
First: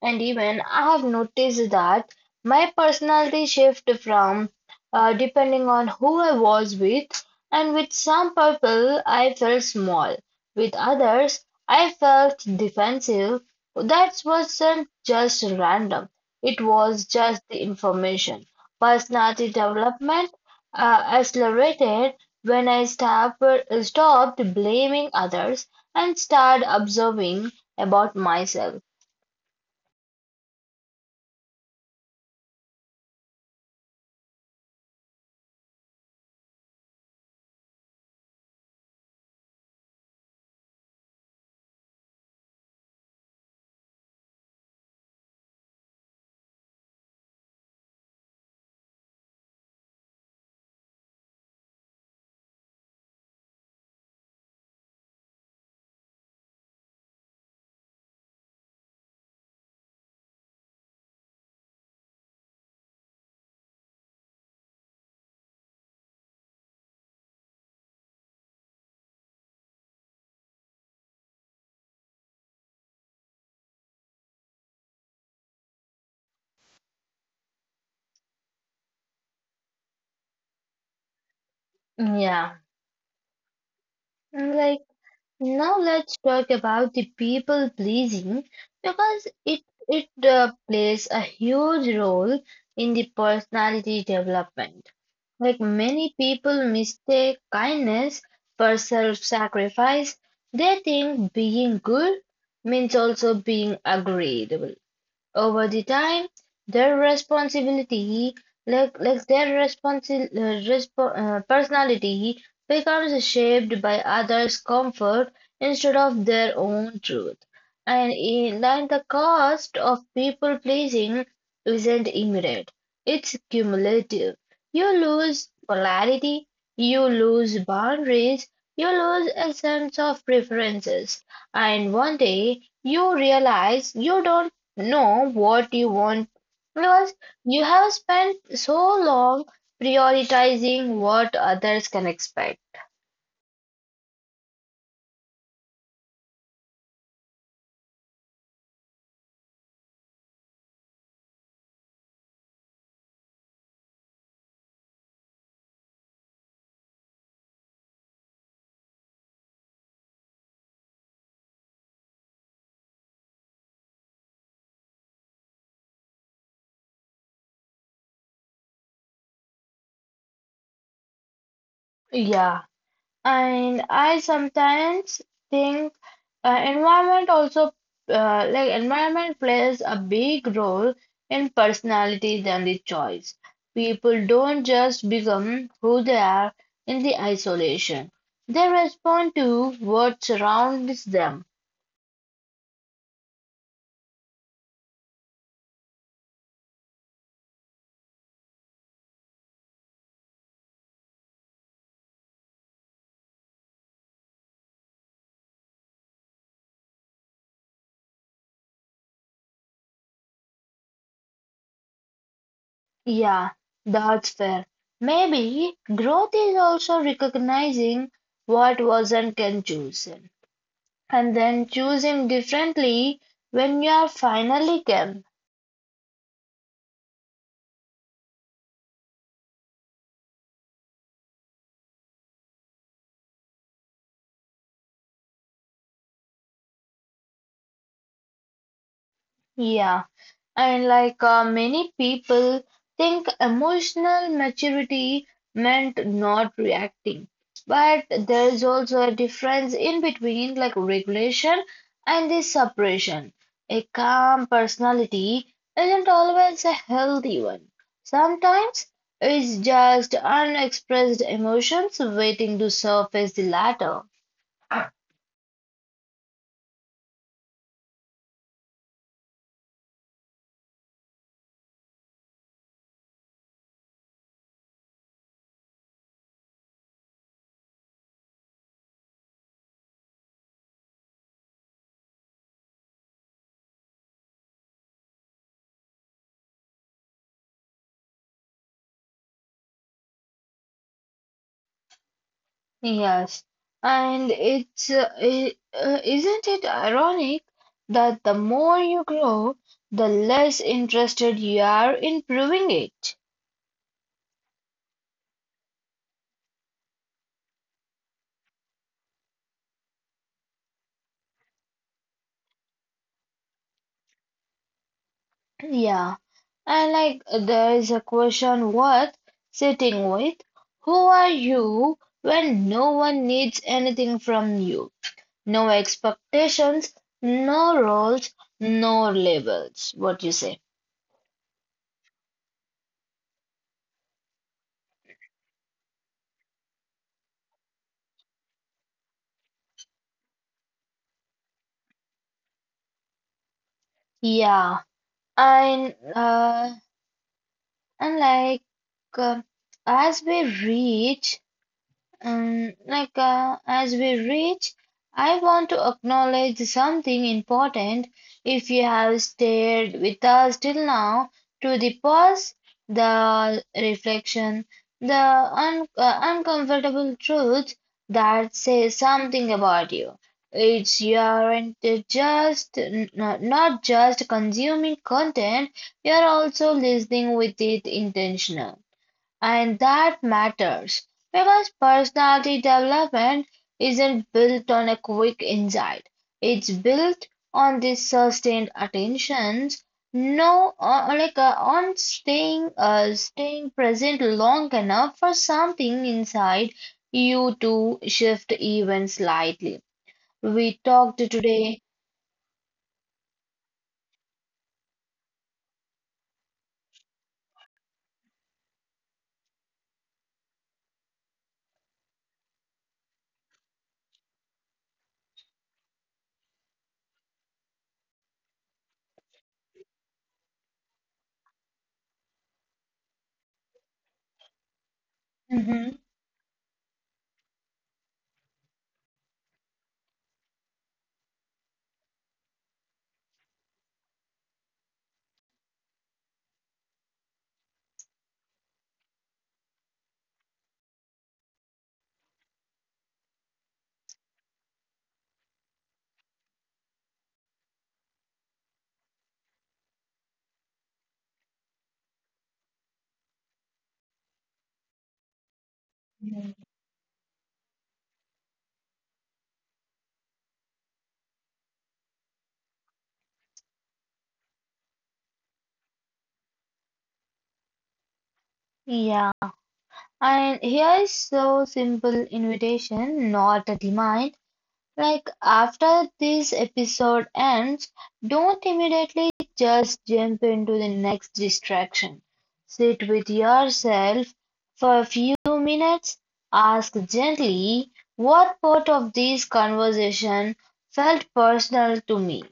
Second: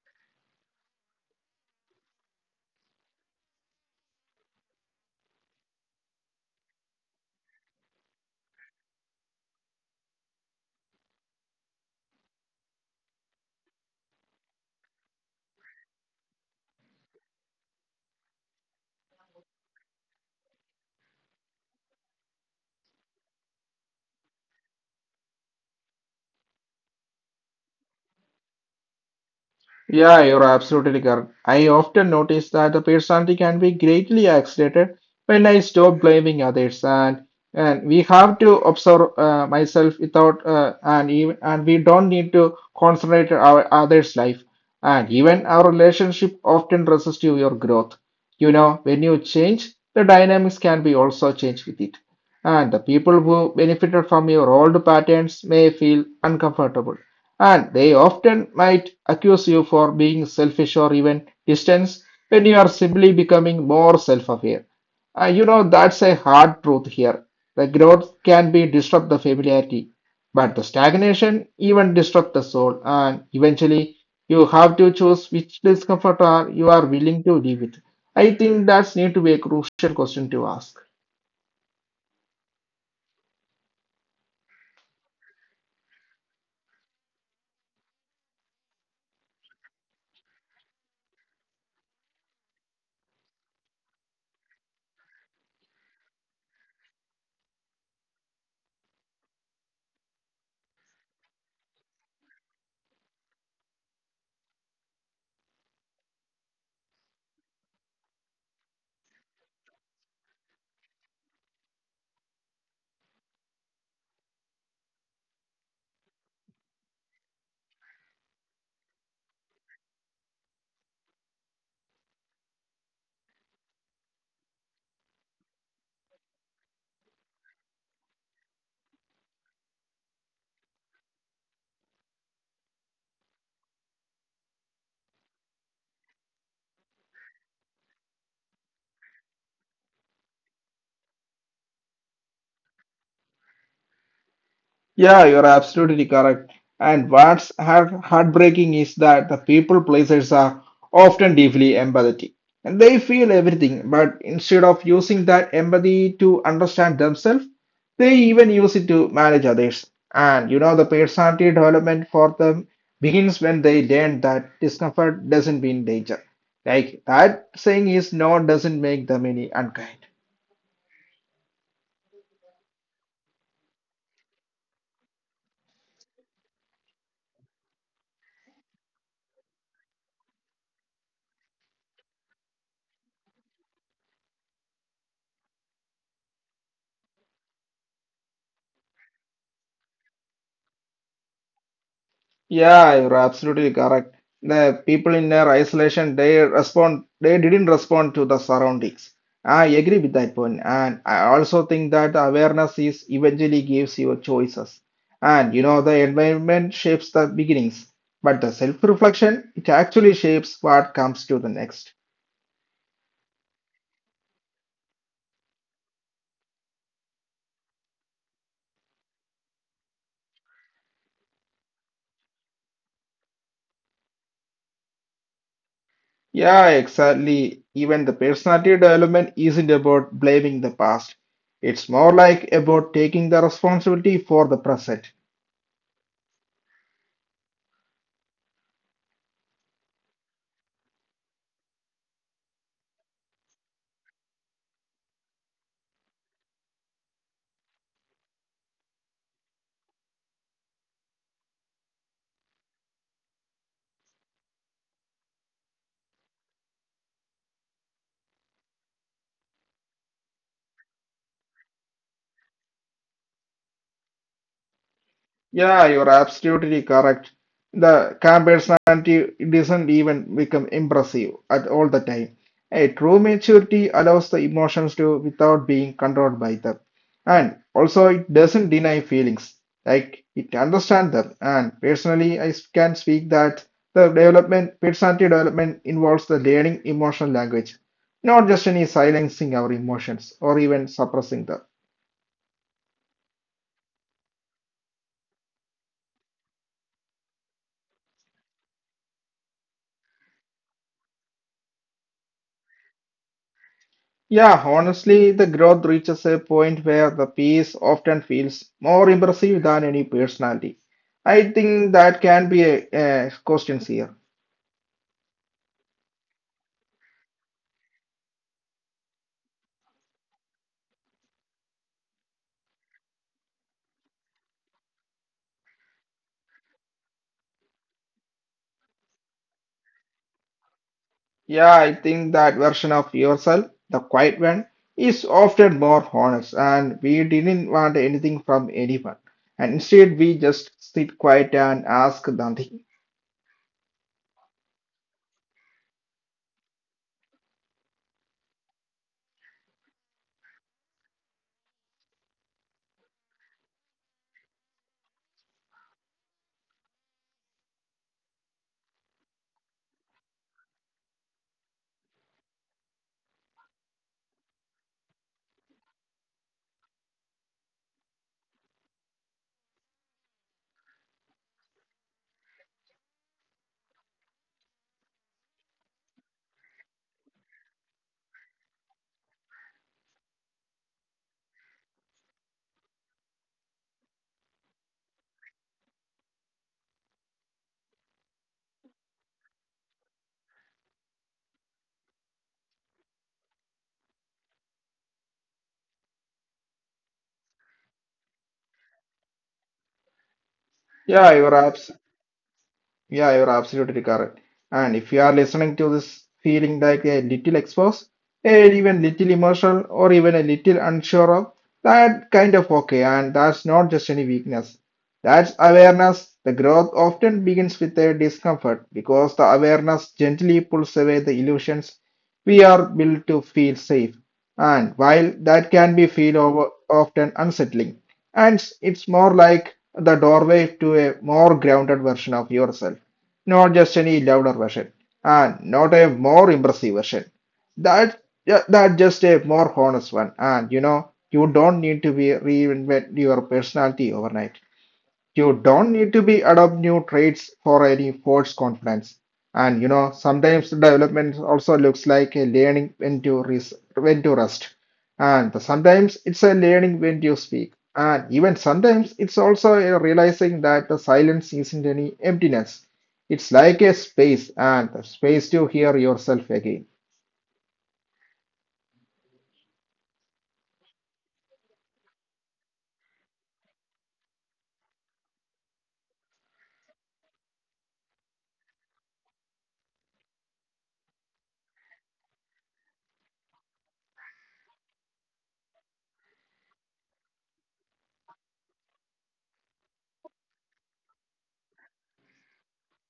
[SPEAKER 1] And even I have noticed that my personality shift from depending on who I was with, and with some people I felt small, with others I felt defensive. That wasn't just random, it was just the information. Personality development accelerated when I stopped blaming others and started observing about myself.
[SPEAKER 2] Yeah, you're absolutely correct. I often notice that the personality can be greatly accelerated when I stop blaming others, and we have to observe myself without and even and we don't need to concentrate our others' life, and even our relationship often resists to your growth. You know, when you change, the dynamics can be also changed with it, and the people who benefited from your old patterns may feel uncomfortable, and they often might accuse you for being selfish or even distant when you are simply becoming more self-aware. You know, that's a hard truth here. The growth can be disrupt the familiarity, but the stagnation even disrupt the soul. And eventually you have to choose which discomfort are you are willing to live with. I think that's need to be a crucial question to ask.
[SPEAKER 1] Yeah. Like now let's talk about the people pleasing because it plays a huge role in the personality development. Like many people mistake kindness for self-sacrifice, they think being good means also being agreeable. Over the time, their responsibility, like their responsi- respo- personality, becomes shaped by others' comfort instead of their own truth. And in like the cost of people pleasing isn't immediate; it's cumulative. You lose polarity, you lose boundaries, you lose a sense of preferences, and one day you realize you don't know what you want because you have spent so long prioritizing what others can expect.
[SPEAKER 2] Yeah, you're absolutely correct. And what's heartbreaking is that the people pleasers are often deeply empathetic. And they feel everything, but instead of using that empathy to understand themselves, they even use it to manage others. And you know, the personality development for them begins when they learn that discomfort doesn't mean danger. Like that saying is no doesn't make them any unkind.
[SPEAKER 1] Yeah, and I sometimes think environment also like environment plays a big role in personality than the choice. People don't just become who they are in the isolation. They respond to what surrounds them.
[SPEAKER 2] Yeah, you're absolutely correct. The people in their isolation, they respond, they didn't respond to the surroundings. I agree with that point, and I also think that the awareness is eventually gives you choices. And you know, the environment shapes the beginnings, but the self-reflection, it actually shapes what comes to the next.
[SPEAKER 1] Yeah, that's fair. Maybe growth is also recognizing what wasn't can chosen and then choosing differently when you are finally can.
[SPEAKER 2] Yeah, exactly. Even the personality development isn't about blaming the past. It's more like about taking the responsibility for the present.
[SPEAKER 1] Yeah. And like many people think emotional maturity meant not reacting. But there is also a difference in between like regulation and the suppression. A calm personality isn't always a healthy one. Sometimes it's just unexpressed emotions waiting to surface the latter.
[SPEAKER 2] Yeah, you're absolutely correct. The camp personality doesn't even become impressive at all the time. A true maturity allows the emotions to without being controlled by them. And also it doesn't deny feelings. Like it understands them. And personally I can speak that the development personality development involves the learning emotional language, not just any silencing our emotions or even suppressing them.
[SPEAKER 1] Yes, and isn't it ironic that the more you grow, the less interested you are in proving it?
[SPEAKER 2] Yeah, honestly, the growth reaches a point where the piece often feels more impressive than any personality. I think that can be a question here.
[SPEAKER 1] Yeah, and like there is a question worth sitting with. Who are you when no one needs anything from you? No expectations, no roles, no labels. What you say?
[SPEAKER 2] Yeah, I think that version of yourself, the quiet one, is often more honest, and we didn't want anything from anyone. And instead, we just sit quiet and ask nothing.
[SPEAKER 1] Yeah, and uh, and like uh, as we reach like as we reach, I want to acknowledge something important. If you have stayed with us till now, to the pause, the reflection, the un uncomfortable truth that says something about you. It's you aren't just not, not just consuming content, you're also listening with it intentional. And that matters because personality development isn't built on a quick insight. It's built on the sustained attentions, no, like on staying, staying present long enough for something inside you to shift even slightly. We talked
[SPEAKER 2] Yeah, you're
[SPEAKER 1] today.
[SPEAKER 2] abs- Yeah, you're absolutely correct. And if you are listening to this feeling like a little exposed, and even little emotional, or even a little unsure of, that kind of okay. And that's not just any weakness. That's awareness. The growth often begins with a discomfort because the awareness gently pulls away the illusions we are built to feel safe. And while that can be feel
[SPEAKER 1] Mhm.
[SPEAKER 2] over, often unsettling, and it's more like the doorway to a more grounded version of yourself, not just any louder version, and not a more impressive version. That yeah, that just a more honest one, and you know you don't need to be reinvent your personality overnight. You don't need to be adopt new traits for any false confidence. And you know, sometimes development also looks like a learning when to when to rest, and sometimes it's a learning when to speak, and even sometimes it's also a realizing that the silence isn't any emptiness. It's like a space and a space to hear yourself again.
[SPEAKER 1] Yeah, and here is so simple invitation, not a demand. Like after this episode ends, don't immediately just jump into the next distraction. Sit with yourself for a few minutes. Ask gently what part of this conversation felt personal to me.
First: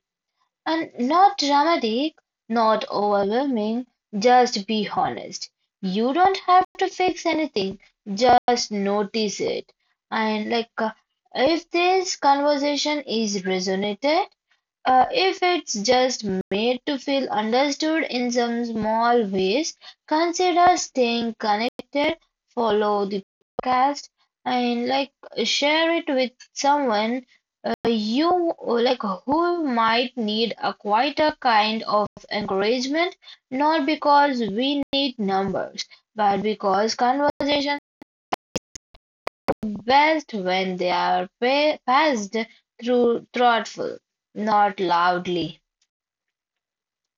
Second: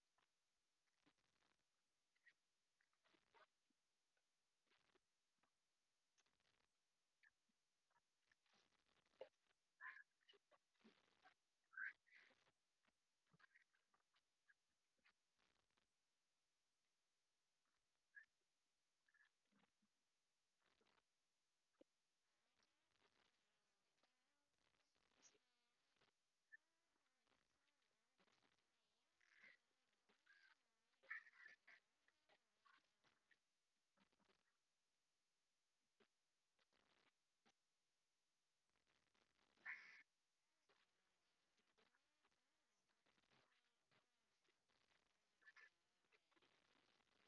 [SPEAKER 1] And not dramatic, not overwhelming, just be honest. You don't have to fix anything, just notice it. And like, if this conversation is resonated, if it's just made to feel understood in some small ways, consider staying connected, follow the podcast, and like share it with someone you like who might need a quieter kind of encouragement, not because we need numbers, but because conversations are best when they are passed through thoughtful, not loudly.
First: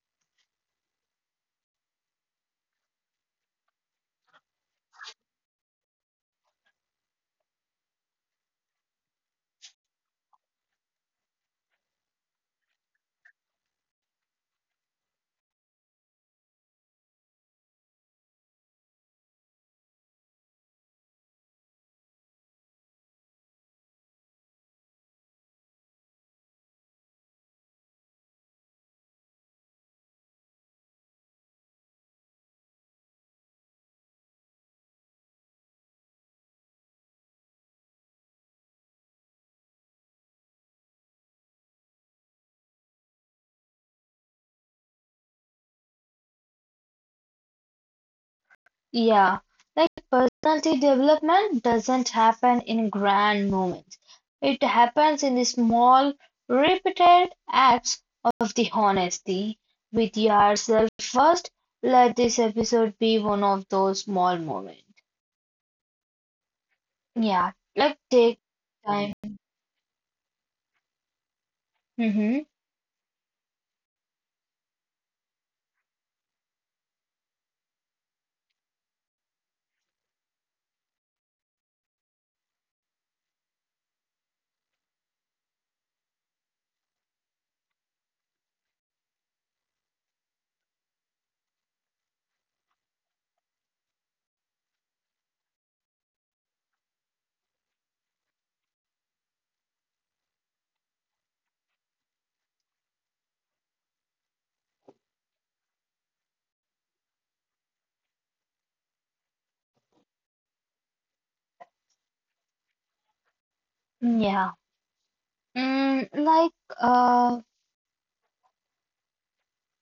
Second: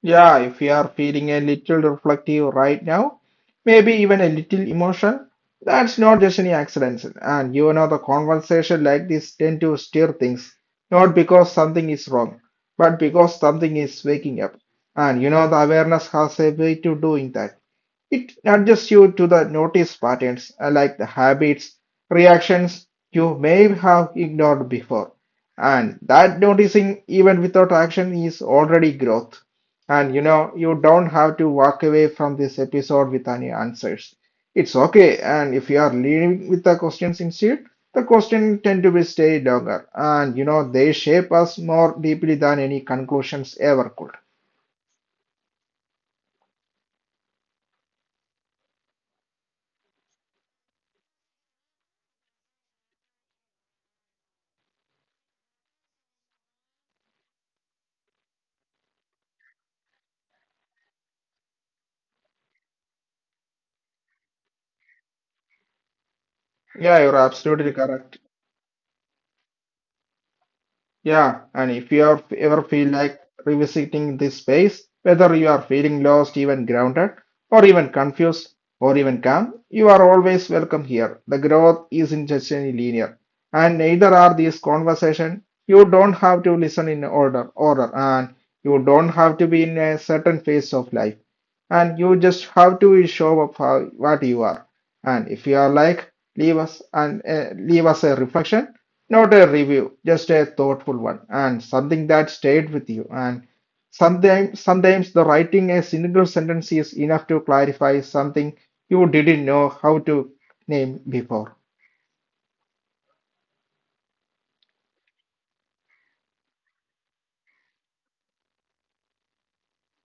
[SPEAKER 2] Yeah, if you are feeling a little reflective right now, maybe even a little emotion, that's not just any accident. And you know, the conversation like this tend to steer things, not because something is wrong, but because something is waking up. And you know, the awareness has a way to doing that. It adjusts you to the notice patterns, like the habits, reactions you may have ignored before. And that noticing, even without action, is already growth. And you know, you don't have to walk away from this episode with any answers. It's okay. And if you are leaving with the questions instead, the questions tend to be stay longer. And you know, they shape us more deeply than any conclusions ever could.
[SPEAKER 1] Yeah, like personality development doesn't happen in grand moments. It happens in the small, repeated acts of the honesty with yourself first. Let this episode be one of those small moments.
[SPEAKER 2] Yeah, you're
[SPEAKER 1] Yeah, like
[SPEAKER 2] absolutely
[SPEAKER 1] take
[SPEAKER 2] correct.
[SPEAKER 1] time.
[SPEAKER 2] Yeah, and if you
[SPEAKER 1] Mm-hmm.
[SPEAKER 2] have ever feel like revisiting this space, whether you are feeling lost, even grounded, or even confused, or even calm, you are always welcome here. The growth isn't just any linear, and neither are these conversations. You don't have to listen in order, and you don't have to be in a certain phase of life, and you just have to show up how what you are. And if you are like, leave us a reflection, not a review, just a thoughtful one, and something that stayed with you. And sometimes the writing a single sentence is enough to clarify something you didn't know how to name before.
[SPEAKER 1] Yeah. Mm, like uh,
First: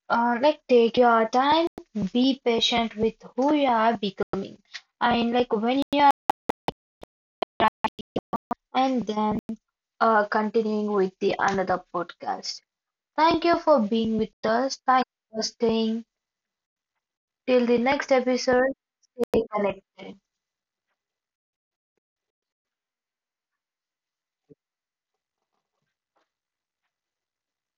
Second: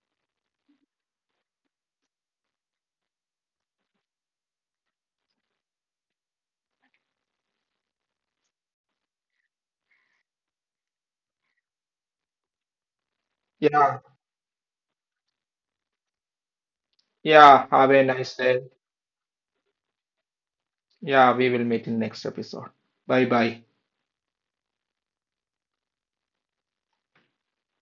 [SPEAKER 1] like take your time, be patient with who you are becoming. And like when you are and then continuing with the another podcast. Thank you for
[SPEAKER 2] Yeah,
[SPEAKER 1] being with us. Thank you for staying
[SPEAKER 2] yeah,
[SPEAKER 1] till the
[SPEAKER 2] have a
[SPEAKER 1] next
[SPEAKER 2] nice day.
[SPEAKER 1] episode. Stay connected.
[SPEAKER 2] Yeah, we will meet in next episode. Bye bye.